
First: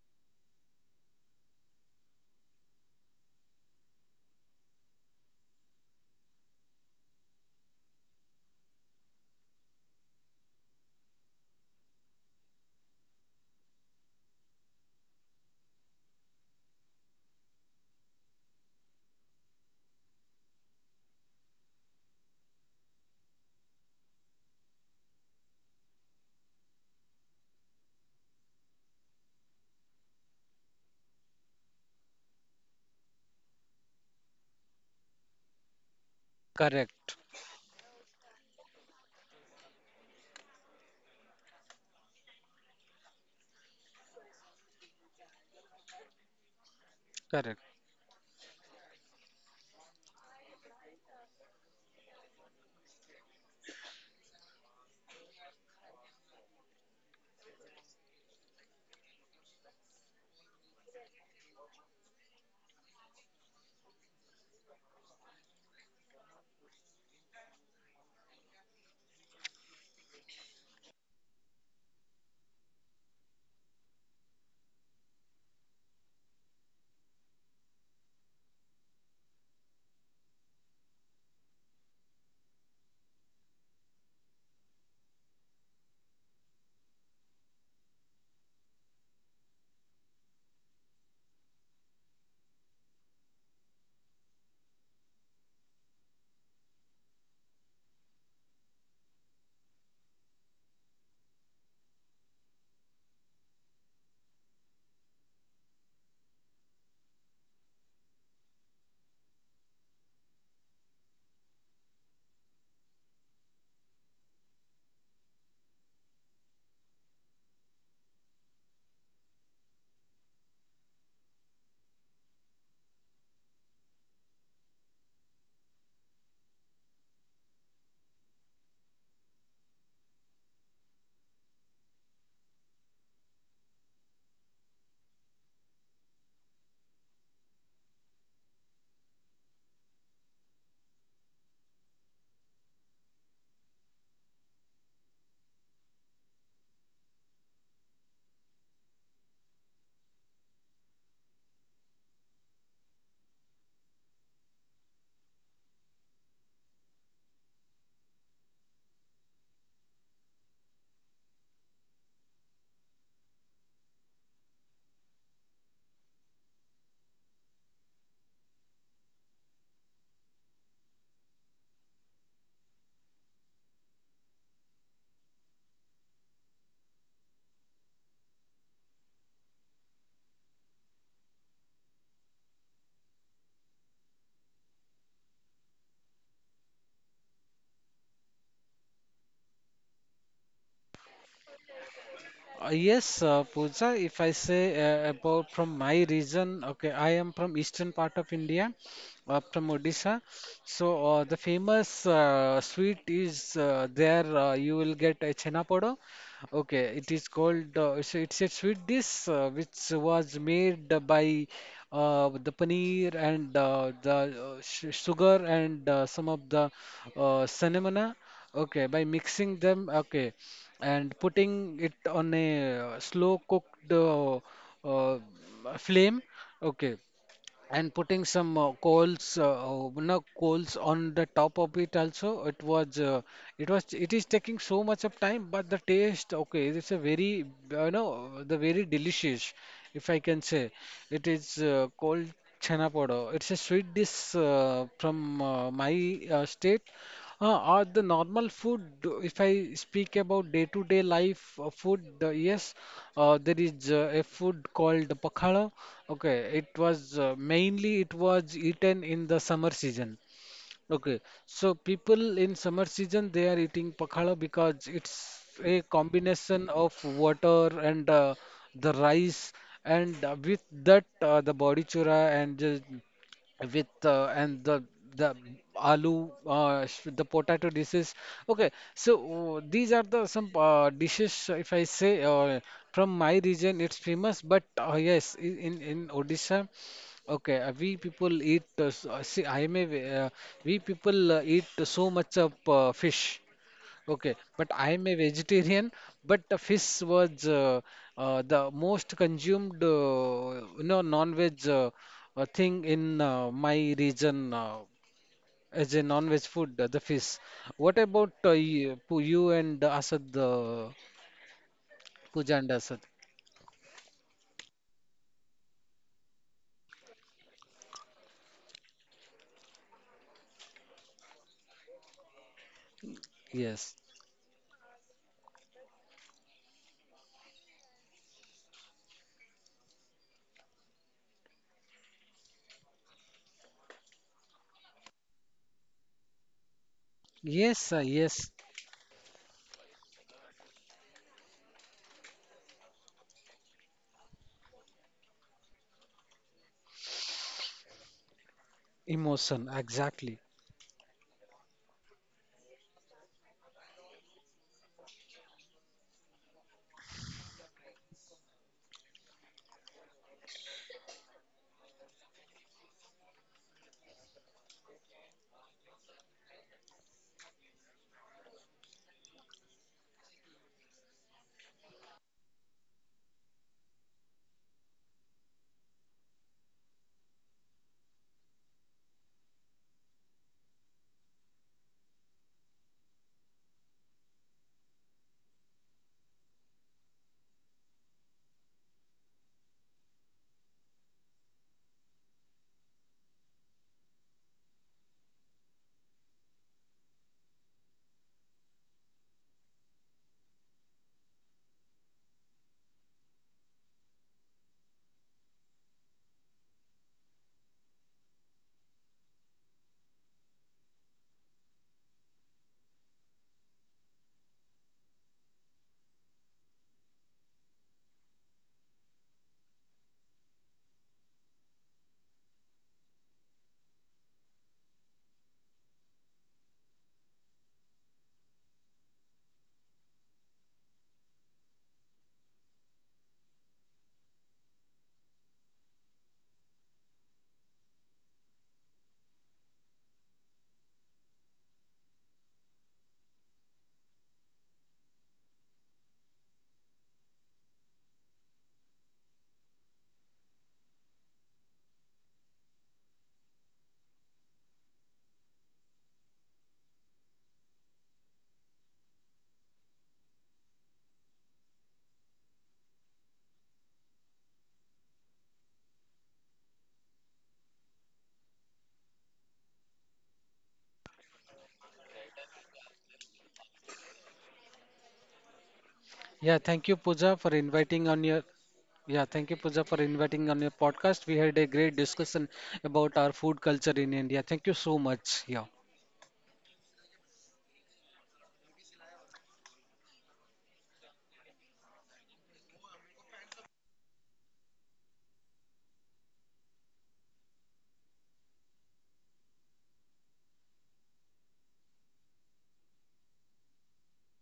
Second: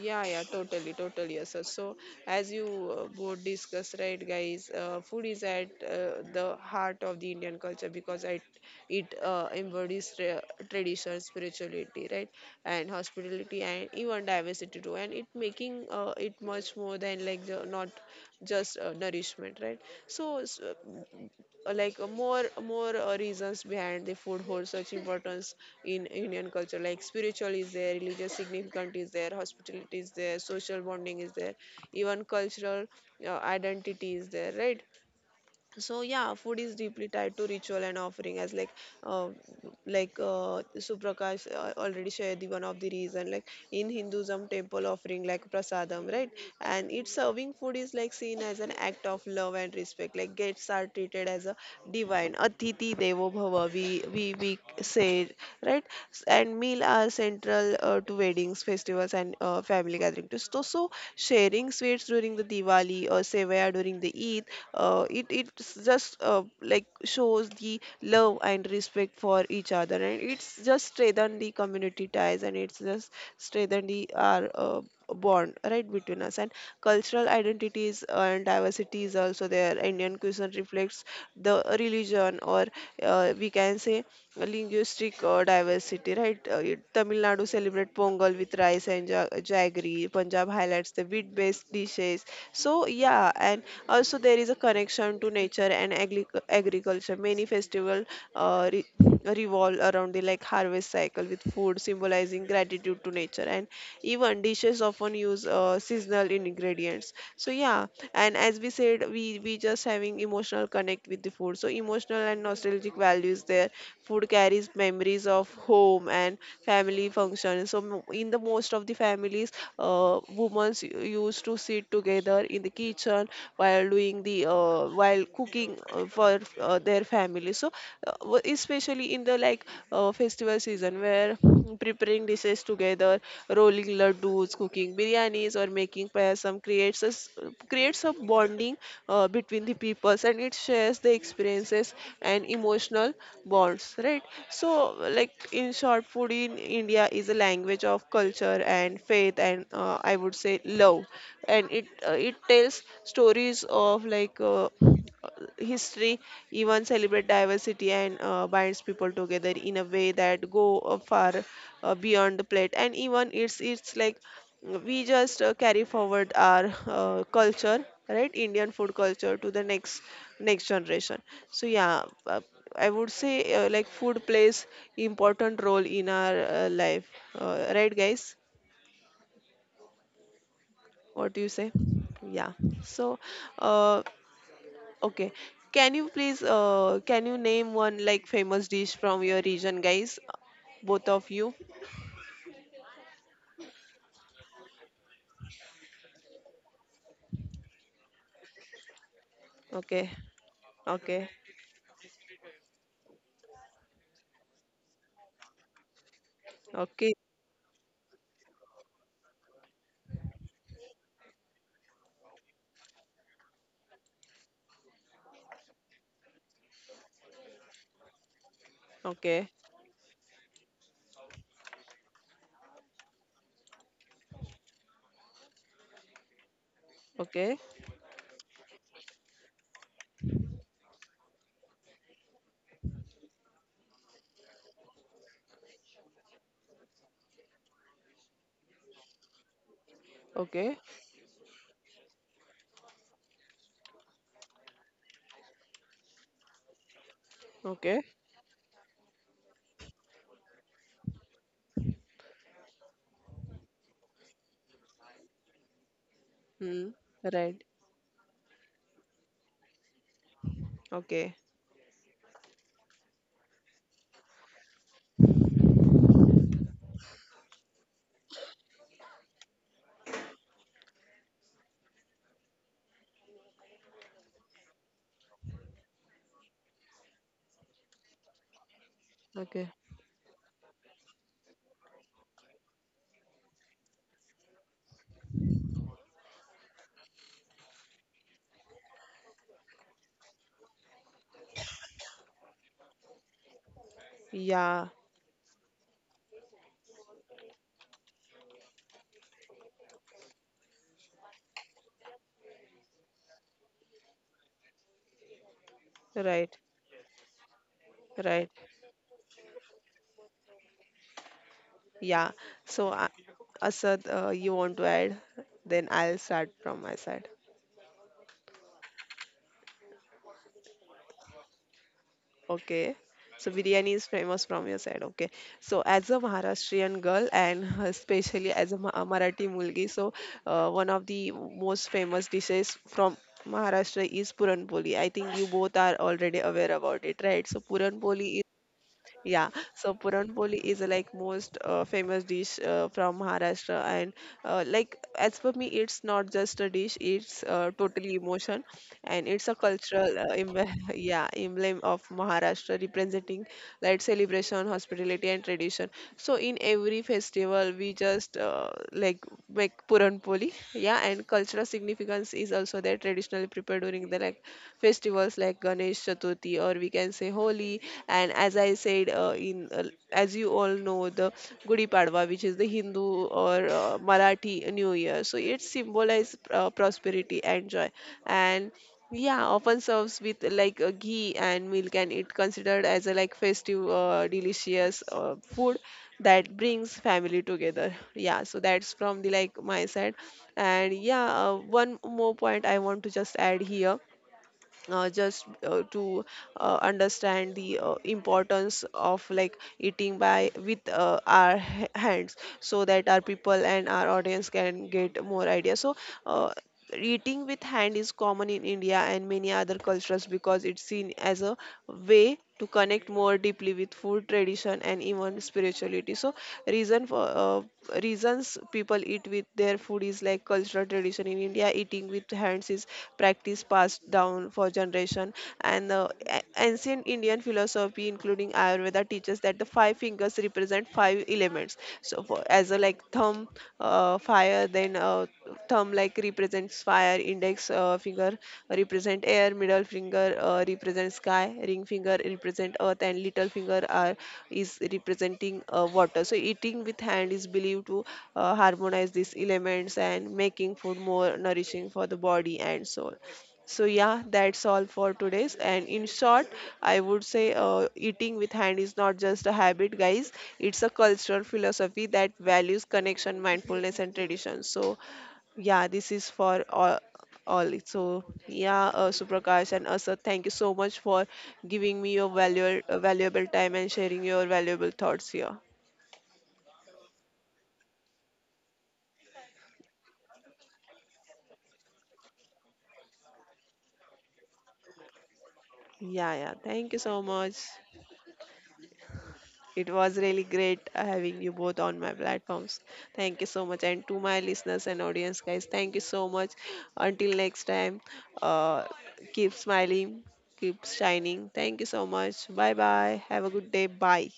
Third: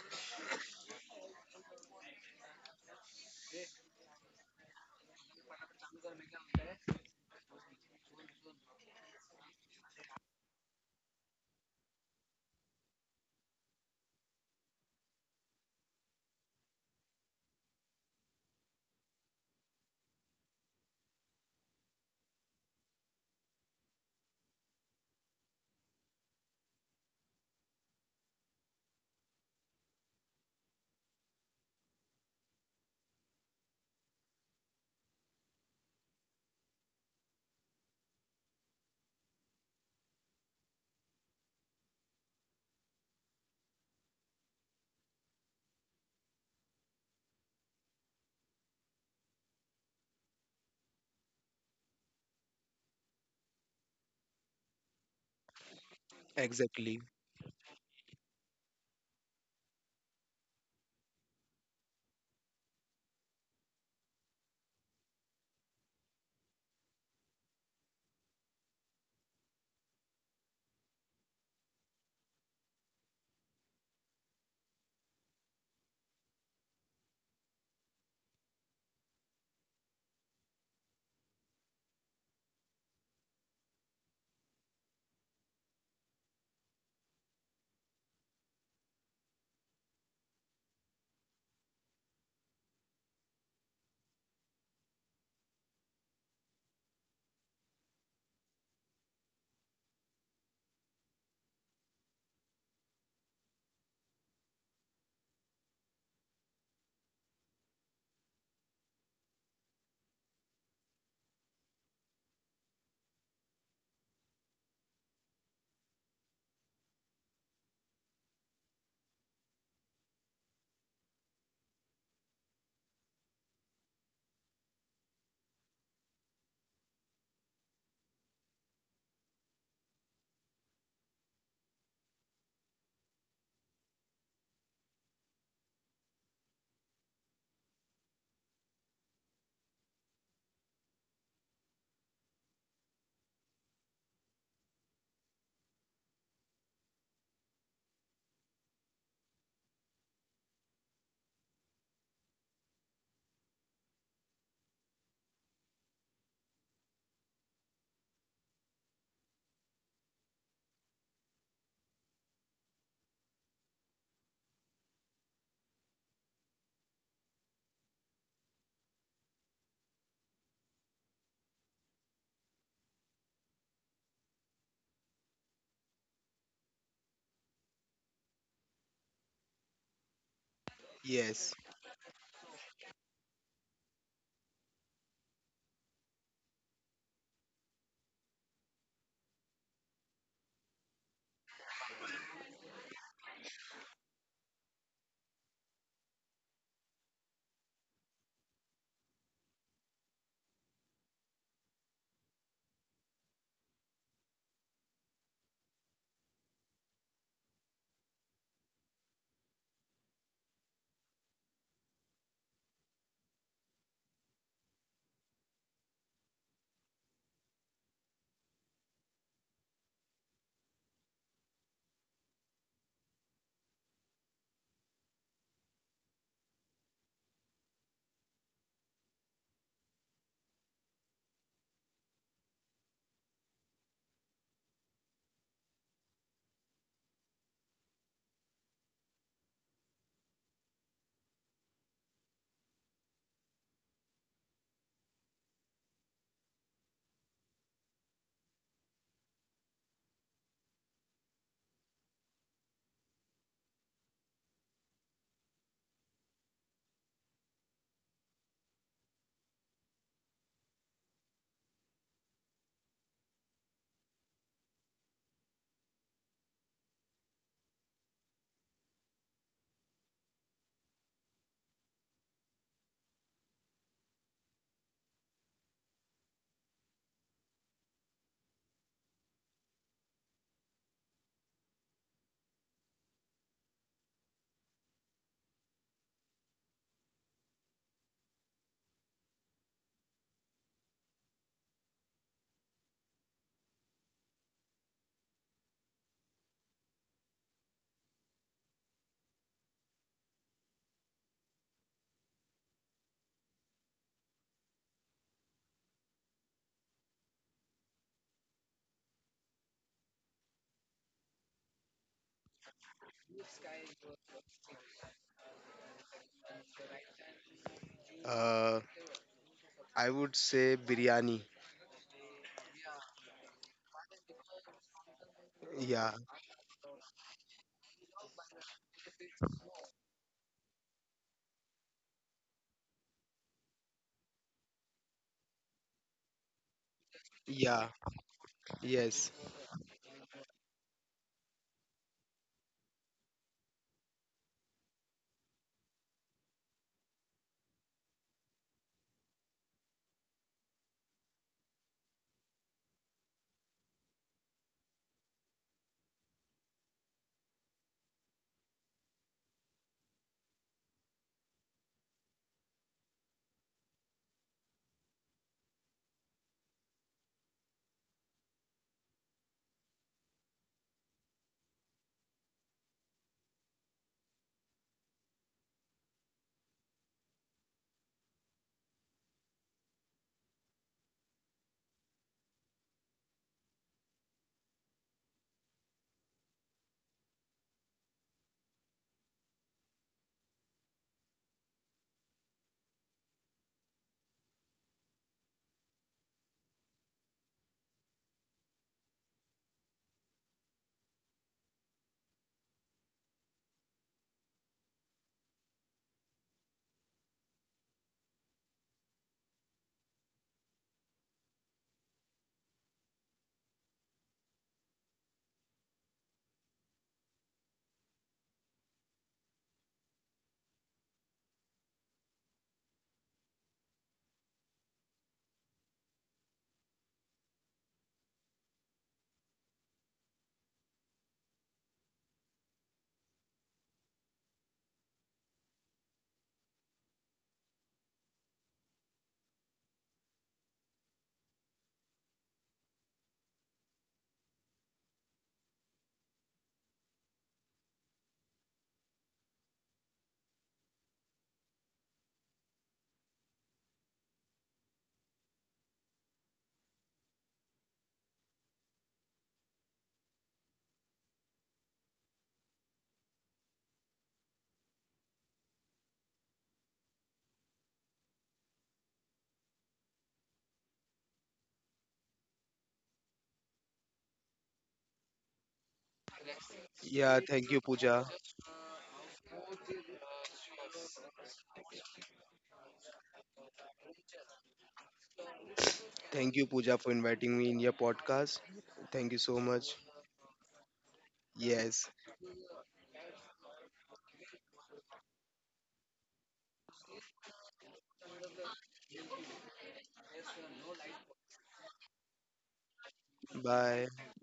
A: yeah, yeah, totally, totally, yes, sir. So, as you both discussed, right, guys, food is at the heart of the Indian culture because it embodies tradition, spirituality, right, and hospitality, and even diversity too, and it making it much more than like the, not just nourishment, right? So like more more reasons behind the food holds such importance in Indian culture, like spiritual is there, religious significance is there, hospitality is there, social bonding is there, even cultural identity is there, right? So yeah, food is deeply
B: Correct.
A: tied to ritual and offering. As uh, like Suprakash already shared, the one of the reason, like in Hinduism temple offering like prasadam, right, and it's serving
B: Correct.
A: food is like seen as an act of love and respect. Like guests are treated as a divine, atiti devo bhava, we say, right. And meal
C: Exactly.
A: are central to weddings, festivals, and family gathering too. So sharing sweets during the Diwali or sevaya during the Eid. It's just like shows the love and respect for each other, and it's just strengthen the community ties, and it's just strengthen the our bond, right, between us. And cultural identities and diversity is also there. Indian cuisine reflects the religion, or we can say linguistic diversity, right? Tamil Nadu celebrate Pongal with rice and jaggery. Punjab highlights the wheat-based dishes. So yeah, and also there is a connection to nature and agriculture. Many festival uh, re- revolve around the like harvest cycle, with food symbolizing gratitude to nature, and even dishes often use seasonal ingredients. So yeah, and as we said, we just having emotional connect with the food, so emotional and nostalgic values there. Food carries memories of home and family functions. In the most of the families, women used to sit together in the kitchen while doing the while cooking for their family. So especially in the like festival season where preparing dishes together, rolling laddus, cooking biryanis, or making payasam creates a bonding between the peoples, and it shares the experiences and emotional bonds, right? So like in short, food in India is a language of culture and faith and, I would say, love. And it tells stories of like history, even celebrate diversity, and binds people together in a way that go far beyond the plate. And even it's like we just carry forward our culture, right, Indian food culture, to the next generation. So yeah, I would say like food plays important role in our life, right, guys? What do
C: Yes,
A: you say? Yeah. So uh, okay, can you please can you name one like famous dish from your region, guys, both of you?
B: Yes, Pooja, if I say about from my region, okay, I am from eastern part of India, from
A: Okay.
B: Odisha. So
A: Okay.
B: the famous sweet is there. You will get a chhena podo. Okay, it
A: Okay.
B: is called. It's a sweet dish which was made by the paneer and the sh sugar and some of the cinnamon. Okay, by
A: Okay.
B: mixing them. Okay, and putting it on a slow cooked uh, flame, okay,
A: Okay.
B: and putting some coals, no, coals on the top of it also. It is taking so much of time, but the taste, okay, it's a very you know, the very delicious, if I can say.
A: Okay.
B: It is called chhana podo. It's a sweet dish from my state. Or the
A: Okay.
B: normal food, if I speak about day-to-day life food, yes, there is a food called pakhala. Okay, it
A: Hmm.
B: was
A: Right.
B: mainly it was eaten in the summer season. Okay,
A: Okay.
B: so people in summer season they are eating pakhala because it's a combination of water and the rice, and with that the body chura and with and the aloo the potato dishes. Okay, so
A: Okay.
B: these are the some dishes if I say from my region, it's famous, but yes, in Odisha. Okay, we people eat, see, we people eat so much of fish. Okay, but I
A: Yeah.
B: am a vegetarian, but the fish was the most consumed, you know, non-veg thing in my region as a non-veg
A: Right.
B: food, the fish. What about
A: Right.
B: you, you and Asad,
A: Yeah.
B: Pooja and
A: So,
B: Asad?
A: Asad, you want to add? Then I'll start from my side.
C: Uh, I would say biryani.
A: Okay. So,
B: Yes.
A: biryani is famous from your side. Okay. So,
C: Yeah,
A: as a Maharashtrian girl and especially as a a Marathi mulgi, so one of the most famous dishes from Maharashtra is Puran Poli. I think you both are already aware about it, right? So,
C: yeah,
B: Yes,
A: Puran Poli.
B: yes,
C: yes.
A: Yeah, so puranpoli is like most famous dish from Maharashtra, and like as for me, it's not just a dish; it's totally emotion, and it's a
B: emotion,
A: cultural
B: exactly.
A: yeah, emblem of Maharashtra, representing like celebration, hospitality, and tradition. So in every festival, we just like make puranpoli, yeah, and cultural significance is also there. Traditionally prepared during the like festivals like Ganesh Chaturthi, or we can say Holi. And as I said, in as you all know, the Gudi Padwa, which is the Hindu or Marathi New Year. So it symbolizes prosperity and joy. And yeah, often serves with like ghee and milk, and it considered as a like festive, delicious food that brings family together. Yeah, so that's from the like my side, and yeah, one more point I want to just add here, just to understand the importance of like eating by with our hands, so that our people and our audience can get more idea. So uh, eating with hand is common in India and many other cultures because it's seen as a way to connect more deeply with food, tradition, and even spirituality. So reason for reasons people eat with their food is like cultural tradition. In India, eating with hands is practice passed down for generation. And ancient Indian philosophy, including Ayurveda, teaches that the five fingers represent five elements. So for, as a like thumb fire then thumb like represents fire, index finger represent air, middle finger represents sky, ring finger represent earth, and little finger are is representing water. So eating with hand is believed to harmonize these elements and making food more nourishing for the body and soul. So yeah, that's all for today's. And in short, I would say eating with hand is not just a habit, guys. It's a cultural philosophy that values connection, mindfulness, and tradition. So yeah, this is for all. All. So yeah, Suprakash and Asad, thank you so much for giving me your valuable time and sharing your valuable thoughts here.
B: Yeah, thank you, Pooja,
C: Yeah,
B: for
C: thank you,
B: inviting on
C: Pooja.
B: your yeah, thank you, Pooja, for inviting on your podcast. We had a great discussion about our food culture in India. Thank you so much. Yeah.
A: Yeah,
C: Thank
A: yeah,
C: you, Pooja,
A: thank you
C: for
A: so
C: inviting
A: much.
C: me in your podcast. Thank you so much.
A: It was really great having you both on
C: Yes.
A: my platforms. Thank you so much. And to my listeners and audience, guys, thank you so much. Until next time, uh, keep smiling, keep shining. Thank you so much. Bye bye. Have a good day.
C: Bye.
A: Bye.